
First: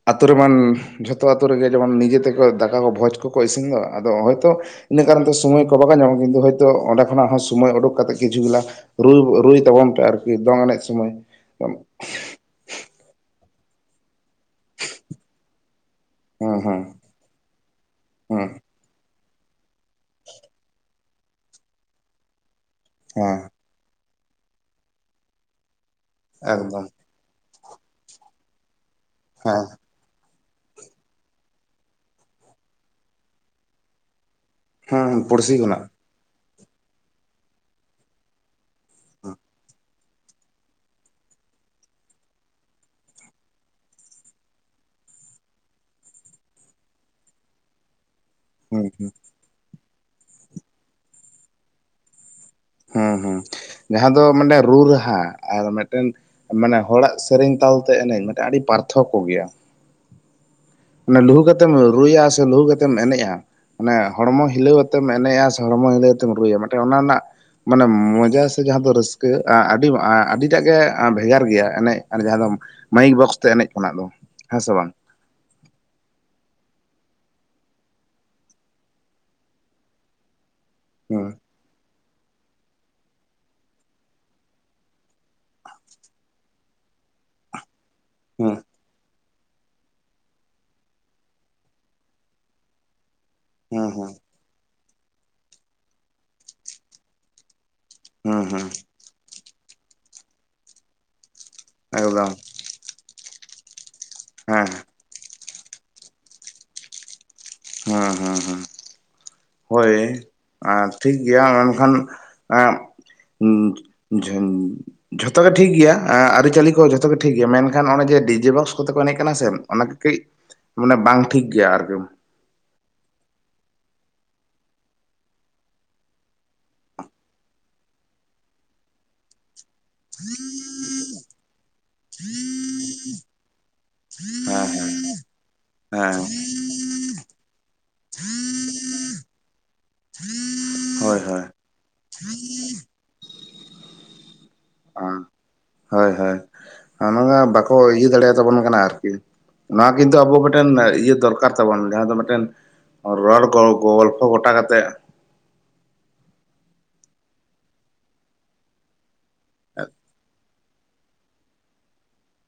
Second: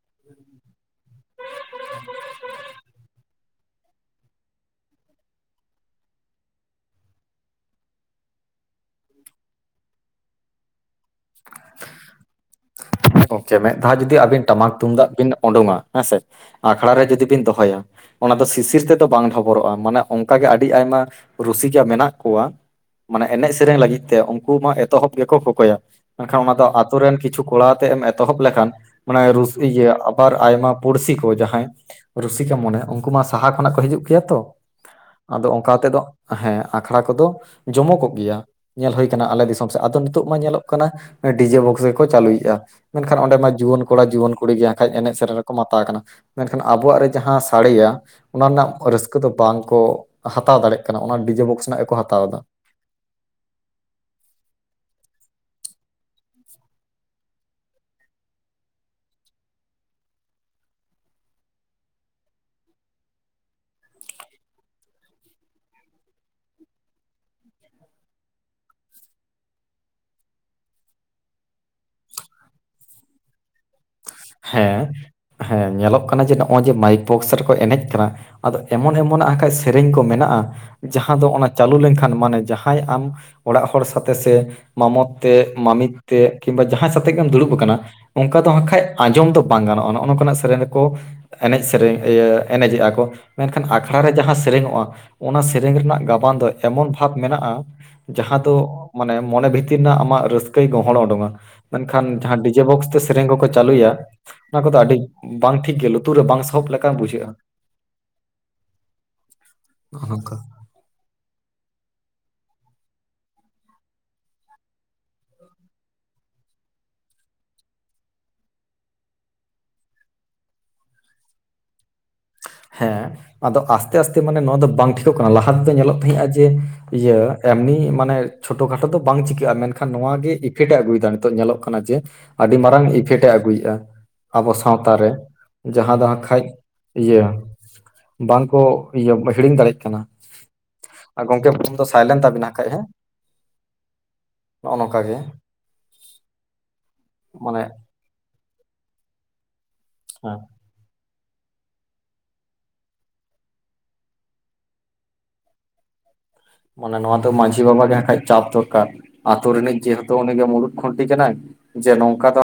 Speaker 1: ᱟᱹᱛᱩ ᱨᱮᱢᱟᱱ- ᱡᱷᱚᱛᱚ ᱟᱛᱳ ᱨᱮᱜᱮ ᱡᱮᱢᱚᱱ ᱱᱤᱡᱮ ᱛᱮᱠᱚ ᱫᱟᱠᱟ ᱠᱚ ᱵᱷᱚᱡᱽ ᱠᱚᱠᱚ ᱤᱥᱤᱱ ᱫᱟ ᱟᱫᱚ ᱦᱚᱭᱛᱚᱼᱼ ᱤᱱᱟᱹ ᱠᱟᱨᱚᱱ ᱛᱮ ᱥᱚᱢᱚᱭ ᱠᱚ ᱵᱟᱝ ᱧᱟᱢᱚᱜ ᱠᱤᱱᱛᱩ ᱦᱚᱭᱛᱳ ᱚᱸᱰᱮ ᱠᱷᱚᱱᱟᱜ ᱦᱚᱸ ᱥᱚᱢᱚᱭ ᱩᱰᱩᱠ ᱠᱟᱛᱮᱜ ᱜᱮ ᱡᱷᱩ ᱜᱤᱞᱟᱹ ᱨ ᱨᱩᱭ ᱛᱟᱵᱚᱱ ᱯᱮ ᱟᱨᱠᱤ ᱫᱚᱝ ᱮᱱᱮᱡ ᱥᱚᱢᱚᱭᱼᱼ
Speaker 2: ᱜᱚᱝᱠᱮ ᱢᱮᱫ ᱫᱷᱟᱣ ᱡᱩᱫᱤ ᱟᱵᱤᱱ ᱴᱟᱢᱟᱠ ᱛᱩᱢᱫᱟᱜ ᱵᱤᱱ ᱩᱰᱩᱝᱼᱟᱼᱼ ᱦᱮᱸᱥᱮ ᱟᱠᱷᱲᱟ
Speaker 1: ᱦᱩᱸ
Speaker 2: ᱨᱮ ᱡᱩᱫᱤ ᱵᱤᱱ ᱫᱚᱦᱚᱭᱟ, ᱚᱱᱟ ᱫᱚ
Speaker 1: ᱦᱩᱸ
Speaker 2: ᱥᱤᱥᱤᱨ ᱛᱮᱫᱚ ᱵᱟᱝ ᱵᱚᱨᱚᱜᱼᱟ ᱢᱟᱱᱮ ᱚᱱᱠᱟᱜᱮ ᱟᱹᱰᱤ ᱟᱭᱢᱟ ᱨᱩᱥᱤᱠᱟ ᱢᱮᱱᱟᱜ ᱠᱚᱣᱟ᱾ ᱢᱟᱱᱮ
Speaker 1: ᱦᱮᱸ
Speaker 2: ᱮᱱᱮᱡ ᱥᱮᱨᱮᱹᱧ ᱞᱟᱹᱜᱤᱫ ᱛᱮ ᱩᱱᱠᱩ ᱢᱟ ᱮᱛᱚᱦᱚᱵ ᱜᱮᱠᱚ ᱠᱚᱠᱚᱭᱟ ᱢᱮᱱ ᱠᱷᱟᱱ ᱚᱱᱟ ᱫᱚ
Speaker 1: ᱮᱠᱫᱚᱢ
Speaker 2: ᱟᱛᱩ ᱨᱮᱱ ᱠᱤᱼᱼ ᱠᱚᱲᱟ ᱛᱮ ᱮᱢ ᱮᱛᱚᱦᱚᱵ ᱞᱮᱠᱷᱟᱱ ᱢᱟᱱᱮ
Speaker 1: ᱦᱮᱸ
Speaker 2: ᱤᱭᱟᱹᱼᱼ ᱟᱵᱟᱨ ᱟᱭᱢᱟ ᱯᱩᱲᱥᱤ ᱠᱚ ᱡᱟᱦᱟᱸᱭ ᱨᱩᱥᱤᱠᱟ ᱢᱚᱱᱮ ᱩᱱᱠᱩ ᱢᱟ ᱥᱟᱦᱟ ᱠᱷᱚᱱᱟᱜ ᱠᱚ ᱦᱤᱡᱩᱜ ᱜᱮᱭᱟ ᱛᱚ,
Speaker 1: ᱦᱩᱸ
Speaker 2: ᱟᱫᱚ
Speaker 1: ᱯᱩᱲᱥᱤ
Speaker 2: ᱚᱱᱠᱟ
Speaker 1: ᱠᱷᱚᱱᱟᱜ
Speaker 2: ᱛᱮᱫᱚ ᱦᱮᱸ ᱟᱠᱷᱲᱟ ᱠᱚᱫᱚ ᱡᱚᱢᱚ ᱠᱚᱜ ᱜᱮᱭᱟ᱾ ᱧᱮᱞ ᱦᱩᱭ ᱠᱟᱱᱟ ᱟᱞᱮ ᱫᱤᱥᱚᱢ ᱥᱮᱫ ᱟᱫᱚ ᱱᱤᱛᱚᱜ ᱢᱟ ᱧᱮᱞᱚᱜ ᱠᱟᱱᱟ ᱰᱤᱡᱮ ᱵᱚᱠᱥ ᱜᱮᱠᱚ ᱪᱟᱹᱞᱩᱭᱼᱼ ᱢᱮᱱ ᱠᱷᱟᱱ ᱚᱸᱰᱮ ᱢᱟ ᱡᱩᱣᱟᱹᱱ ᱠᱚᱲᱟ ᱡᱩᱣᱟᱹᱱ ᱠᱩᱲᱤ ᱜᱮ ᱟᱝᱠᱷᱟᱡ ᱮᱱᱮᱡ ᱥᱮᱨᱮᱧ ᱨᱮᱠᱚ ᱢᱟᱛᱟᱣ ᱠᱟᱱᱟ᱾ ᱢᱮᱱ ᱠᱷᱟᱱ ᱟᱵᱚᱣᱟᱜ ᱨᱮ ᱡᱟᱦᱟᱸ ᱥᱟᱲᱮᱭᱟᱼᱼ ᱚᱱᱟ ᱨᱮᱱᱟᱜ
Speaker 1: ᱦᱩᱸ ᱦᱩᱸ
Speaker 2: ᱨᱟᱹᱥᱠᱟᱹ ᱫᱚ ᱵᱟᱝ ᱠᱚ ᱦᱟᱛᱟᱣ ᱫᱟᱲᱭᱟᱜ ᱠᱟᱱᱟ ᱚᱱᱟ ᱰᱤᱡᱮ ᱵᱚᱠᱥ ᱨᱮᱱᱟᱜ ᱜᱮ ᱠᱚ ᱦᱟᱛᱟᱣ ᱮᱫᱟ᱾
Speaker 1: ᱦᱮᱸ ᱦᱮᱸ ᱡᱟᱦᱟᱸ ᱫᱚ ᱢᱤᱫ ᱴᱮᱱ ᱨᱩ ᱨᱟᱦᱟ ᱟᱨ ᱢᱤᱫᱴᱮᱱᱼᱼ ᱢᱟᱱᱮ ᱦᱚᱲᱟᱜ ᱥᱮᱨᱮᱧ ᱛᱟᱞᱛᱮ ᱮᱱᱮᱡ ᱟᱹᱰᱤ ᱯᱟᱨᱛᱷᱚᱠ ᱠᱚ ᱜᱮᱭᱟ᱾ ᱚᱱᱮ ᱞᱩᱦᱩ ᱠᱟᱛᱮᱢ ᱨᱩᱭᱟ ᱥᱮ ᱞᱩᱦᱩ ᱠᱟᱛᱮᱢ ᱮᱱᱮᱡᱼᱟ, ᱢᱟᱱᱮ ᱦᱚᱲᱢᱚ ᱦᱤᱞᱟᱹᱣᱛᱮᱢ ᱮᱱᱮᱡᱼᱟ ᱥᱮ ᱦᱚᱲᱢᱚ ᱦᱤᱞᱟᱹᱣᱛᱮᱢ ᱨᱩᱭᱟ ᱚᱱᱟ ᱨᱮᱱᱟᱜᱼᱼ ᱢᱟᱱᱮ ᱢᱚᱡᱟ ᱥᱮ ᱡᱟᱦᱟᱸ ᱫᱚ ᱨᱟᱹᱥᱠᱟᱹ ᱟᱹᱰᱤ ᱟᱹᱰᱤᱴᱟᱜ ᱜᱮ ᱵᱷᱮᱜᱟᱨ ᱜᱮᱭᱟ ᱮᱱᱮᱡ ᱡᱟᱦᱟᱸ ᱫᱚ, ᱢᱟᱭᱤᱠ ᱵᱚᱠᱥ ᱛᱮ ᱮᱱᱮᱡ ᱠᱷᱚᱱᱟᱜ ᱫᱚ᱾ ᱥᱮ
Speaker 2: ᱦᱮᱸ
Speaker 1: ᱵᱟᱝ
Speaker 2: ᱦᱮᱸ ᱧᱮᱞᱚᱜ ᱠᱟᱱᱟ ᱡᱮ ᱱᱚᱜᱼᱚᱭ ᱡᱮ ᱢᱟᱭᱤᱠ ᱵᱚᱠᱥ ᱨᱮᱠᱚ ᱮᱱᱮᱡ ᱠᱟᱱᱟ᱾ ᱟᱫᱚ ᱮᱢᱚᱱ ᱮᱢᱚᱱ ᱠᱟᱡ ᱥᱮᱨᱮᱧ ᱠᱚ ᱢᱮᱱᱟᱜᱼᱟ ᱡᱟᱦᱟᱸ
Speaker 1: ᱦᱩᱸ
Speaker 2: ᱫᱚ ᱚᱱᱟᱼᱼ ᱪᱟᱹᱞᱩ ᱞᱮᱱ ᱠᱷᱟᱱ ᱢᱟᱱᱮ ᱡᱟᱦᱟᱸᱭ ᱟᱢᱼᱼ ᱚᱲᱟᱜ ᱦᱚᱲ ᱥᱟᱛᱮ ᱥᱮ ᱢᱟᱢᱚᱛ ᱛᱮ, ᱢᱟᱢᱤᱛ ᱛᱮ, ᱠᱤᱢᱵᱟ ᱡᱟᱦᱟᱸᱭ ᱥᱟᱛᱮᱜ ᱜᱮᱢ ᱫᱩᱲᱩᱵ ᱟᱠᱟᱱᱟ᱾ ᱚᱱᱠᱟ ᱫᱚ
Speaker 1: ᱦᱩᱸ
Speaker 2: ᱟᱠᱷᱟᱡᱼᱼ ᱟᱸᱡᱚᱢ ᱫᱚ ᱵᱟᱝ ᱜᱟᱱᱚᱜᱼᱟ ᱱᱚᱜᱼᱚ ᱱᱚᱝ ᱠᱟᱱᱟᱜ ᱥᱮᱨᱮᱧ ᱨᱮᱠᱚ ᱮᱱᱮᱡ ᱥᱮᱨᱮᱧ ᱮᱱᱮᱡᱮᱜᱼᱟ ᱠᱚ᱾ ᱢᱮᱱ ᱠᱷᱟᱱ
Speaker 1: ᱦᱩᱸ
Speaker 2: ᱟᱠᱷᱲᱟ
Speaker 1: ᱦᱩᱸ
Speaker 2: ᱨᱮ ᱡᱟᱦᱟᱸ ᱥᱮᱨᱮᱧᱚᱜᱼᱟ ᱚᱱᱟ ᱥᱮᱨᱮᱧ ᱨᱮᱱᱟᱜ ᱜᱟᱵᱟᱱ ᱫᱚ ᱮᱢᱚᱱ ᱵᱷᱟᱵᱽ ᱢᱮᱱᱟᱜᱼᱟ ᱡᱟᱸᱦᱟ
Speaker 1: ᱦᱩᱸ
Speaker 2: ᱫᱚ
Speaker 1: ᱦᱩᱸ
Speaker 2: ᱢᱟᱱᱮ ᱢᱚᱱᱮ ᱵᱷᱤᱛᱤᱨ ᱨᱮᱱᱟᱜ ᱟᱢᱟᱜ ᱨᱟᱹᱥᱠᱟᱹᱭ ᱜᱚᱦᱚᱲ ᱚᱰᱩᱠᱟᱼᱟ ᱢᱮᱱ ᱠᱷᱟᱱ
Speaker 1: ᱮᱠᱫᱚᱢ
Speaker 2: ᱡᱟᱸᱦᱟ ᱵᱤᱼᱼ ᱰᱤᱡᱮ ᱵᱚᱠᱥ ᱛᱮ ᱥᱮᱨᱮᱧ ᱠᱚᱠᱚ ᱪᱟᱹᱞᱩᱭᱟ ᱚᱱᱟ
Speaker 1: ᱦᱮᱸ
Speaker 2: ᱠᱚᱫᱚ ᱟᱹᱰᱤ ᱵᱟᱝ ᱴᱷᱤᱠ ᱜᱮ ᱞᱩᱛᱩᱨ ᱨᱮ ᱵᱟᱝ ᱥᱟᱦᱚᱵ ᱞᱮᱠᱟ ᱵᱩᱡᱷᱟᱹᱜᱼᱟ᱾
Speaker 1: ᱦᱮᱸ ᱦᱮᱸ ᱦᱮᱸ ᱦᱳᱭ᱾
Speaker 2: ᱱᱚᱜᱼᱚ ᱱᱚᱝᱠᱟ
Speaker 1: ᱟᱨ ᱴᱷᱤᱠ ᱜᱮᱭᱟ ᱢᱮᱱ ᱠᱷᱟᱱᱼᱼ ᱡᱷᱚᱛᱚ ᱜᱮ ᱴᱷᱤᱠ ᱜᱮᱭᱟ ᱟᱹᱨᱤᱪᱟᱹᱞᱤ ᱠᱚ ᱡᱷᱚᱛᱚ ᱜᱮ ᱴᱷᱤᱠ ᱜᱮᱭᱟ ᱢᱮᱱ ᱠᱷᱟᱱ ᱚᱱᱮ ᱡᱮ ᱰᱤᱡᱮ ᱵᱚᱠᱥ ᱛᱮᱠᱚ ᱮᱱᱮᱡ ᱠᱟᱱᱟ ᱥᱮ ᱚᱱᱟ ᱜᱮ ᱠᱟᱹᱡ ᱢᱟᱱᱮ ᱵᱟᱝ ᱴᱷᱤᱠ ᱜᱮᱭᱟ ᱟᱨᱠᱤ᱾
Speaker 2: ᱦᱮᱸ᱾ ᱟᱫᱚ ᱟᱥᱛᱮ ᱟᱥᱛᱮ ᱢᱟᱱᱮ ᱱᱚᱣᱟ ᱫᱚ ᱵᱟᱝ ᱴᱷᱤᱠᱚᱜ ᱠᱟᱱᱟ ᱞᱟᱦᱟ ᱛᱮᱫᱚ ᱧᱮᱞᱚᱜ ᱛᱟᱦᱮᱸᱫᱼᱟ ᱡᱮ ᱤᱭᱟᱹ ᱮᱢᱱᱤ ᱢᱟᱱᱮᱼᱼ ᱪᱷᱳᱴᱳ ᱠᱷᱟᱴᱳ ᱫᱚ ᱵᱟᱝ ᱪᱤᱠᱟᱹᱜᱼᱟ ᱢᱮᱱᱠᱷᱟᱱ ᱱᱚᱣᱟᱜ ᱜᱮ ᱤᱯᱷᱮᱠᱴ ᱮ ᱟᱹᱜᱩᱭᱮᱫᱟ ᱱᱤᱛᱚᱜ ᱧᱮᱞᱚᱜ ᱠᱟᱱᱟ ᱡᱮᱼᱼ ᱟᱹᱰᱤ ᱢᱟᱨᱟᱝ ᱤᱯᱷᱮᱠᱴᱮ ᱟᱹᱜᱩᱭᱮᱫᱼᱟ ᱟᱵᱚ
Speaker 1: ᱦᱮᱸ
Speaker 2: ᱥᱟᱶᱛᱟᱨᱮ ᱡᱟᱦᱟᱸ ᱫᱚ
Speaker 1: ᱦᱮᱸ
Speaker 2: ᱟᱠᱷᱟᱡᱼᱼ ᱤᱭᱟᱹ ᱵᱟᱝ ᱠᱚ ᱦᱤᱲᱤᱧ ᱫᱟᱲᱮᱭᱟᱜ ᱠᱟᱱᱟ᱾
Speaker 1: ᱦᱳᱭ
Speaker 2: ᱟᱨ
Speaker 1: ᱦᱳᱭ
Speaker 2: ᱜᱚᱢᱠᱮ ᱯᱷᱩᱱ ᱫᱚ ᱥᱟᱭᱞᱮᱱᱴ ᱛᱟᱵᱤᱱᱟ ᱦᱟᱸᱜ ᱠᱷᱟᱡ ᱦᱮᱸ ᱱᱚᱜ-ᱚ ᱱᱚᱝᱠᱟ
Speaker 1: ᱟᱸ
Speaker 2: ᱜᱮ᱾
Speaker 1: ᱦᱳᱭ ᱦᱳᱭ ᱱᱚᱣᱟ
Speaker 2: ᱢᱟᱱᱮ
Speaker 1: ᱵᱟᱠᱚ ᱤᱭᱟᱹ ᱫᱟᱲᱮᱭᱟ ᱛᱟᱵᱚᱱ ᱠᱟᱱᱟ ᱟᱨᱠᱤ᱾ ᱱᱚᱣᱟ ᱠᱤᱱᱛᱩ ᱟᱵᱚ
Speaker 2: ᱦᱮᱸ
Speaker 1: ᱢᱤᱫᱴᱮᱱ ᱤᱭᱟᱹ ᱫᱚᱨ- ᱠᱟᱨ ᱛᱟᱵᱚᱱ ᱡᱟᱦᱟᱸ ᱫᱚ ᱢᱤᱫᱴᱮᱱ ᱨᱚᱲ ᱠᱚ ᱜᱚᱞᱯᱷᱚ ᱜᱚᱴᱟ ᱠᱟᱛᱮᱫ
Speaker 2: ᱢᱟᱱᱮ ᱱᱚᱣᱟ ᱫᱚ ᱢᱟᱺᱡᱷᱤ ᱵᱟᱵᱟ ᱜᱮ ᱦᱟᱸᱜ ᱠᱷᱟᱡ ᱪᱟᱯ ᱫᱚᱨᱠᱟᱨ, ᱟᱛᱳ ᱨᱤᱱᱤᱡ ᱡᱮᱦᱮᱛᱩ ᱩᱱᱤ ᱜᱮ ᱢᱩᱲᱩᱫ ᱠᱷᱩᱱᱴᱤ ᱠᱟᱱᱟᱭ᱾ ᱡᱮ ᱱᱚᱝᱠᱟ ᱫᱚ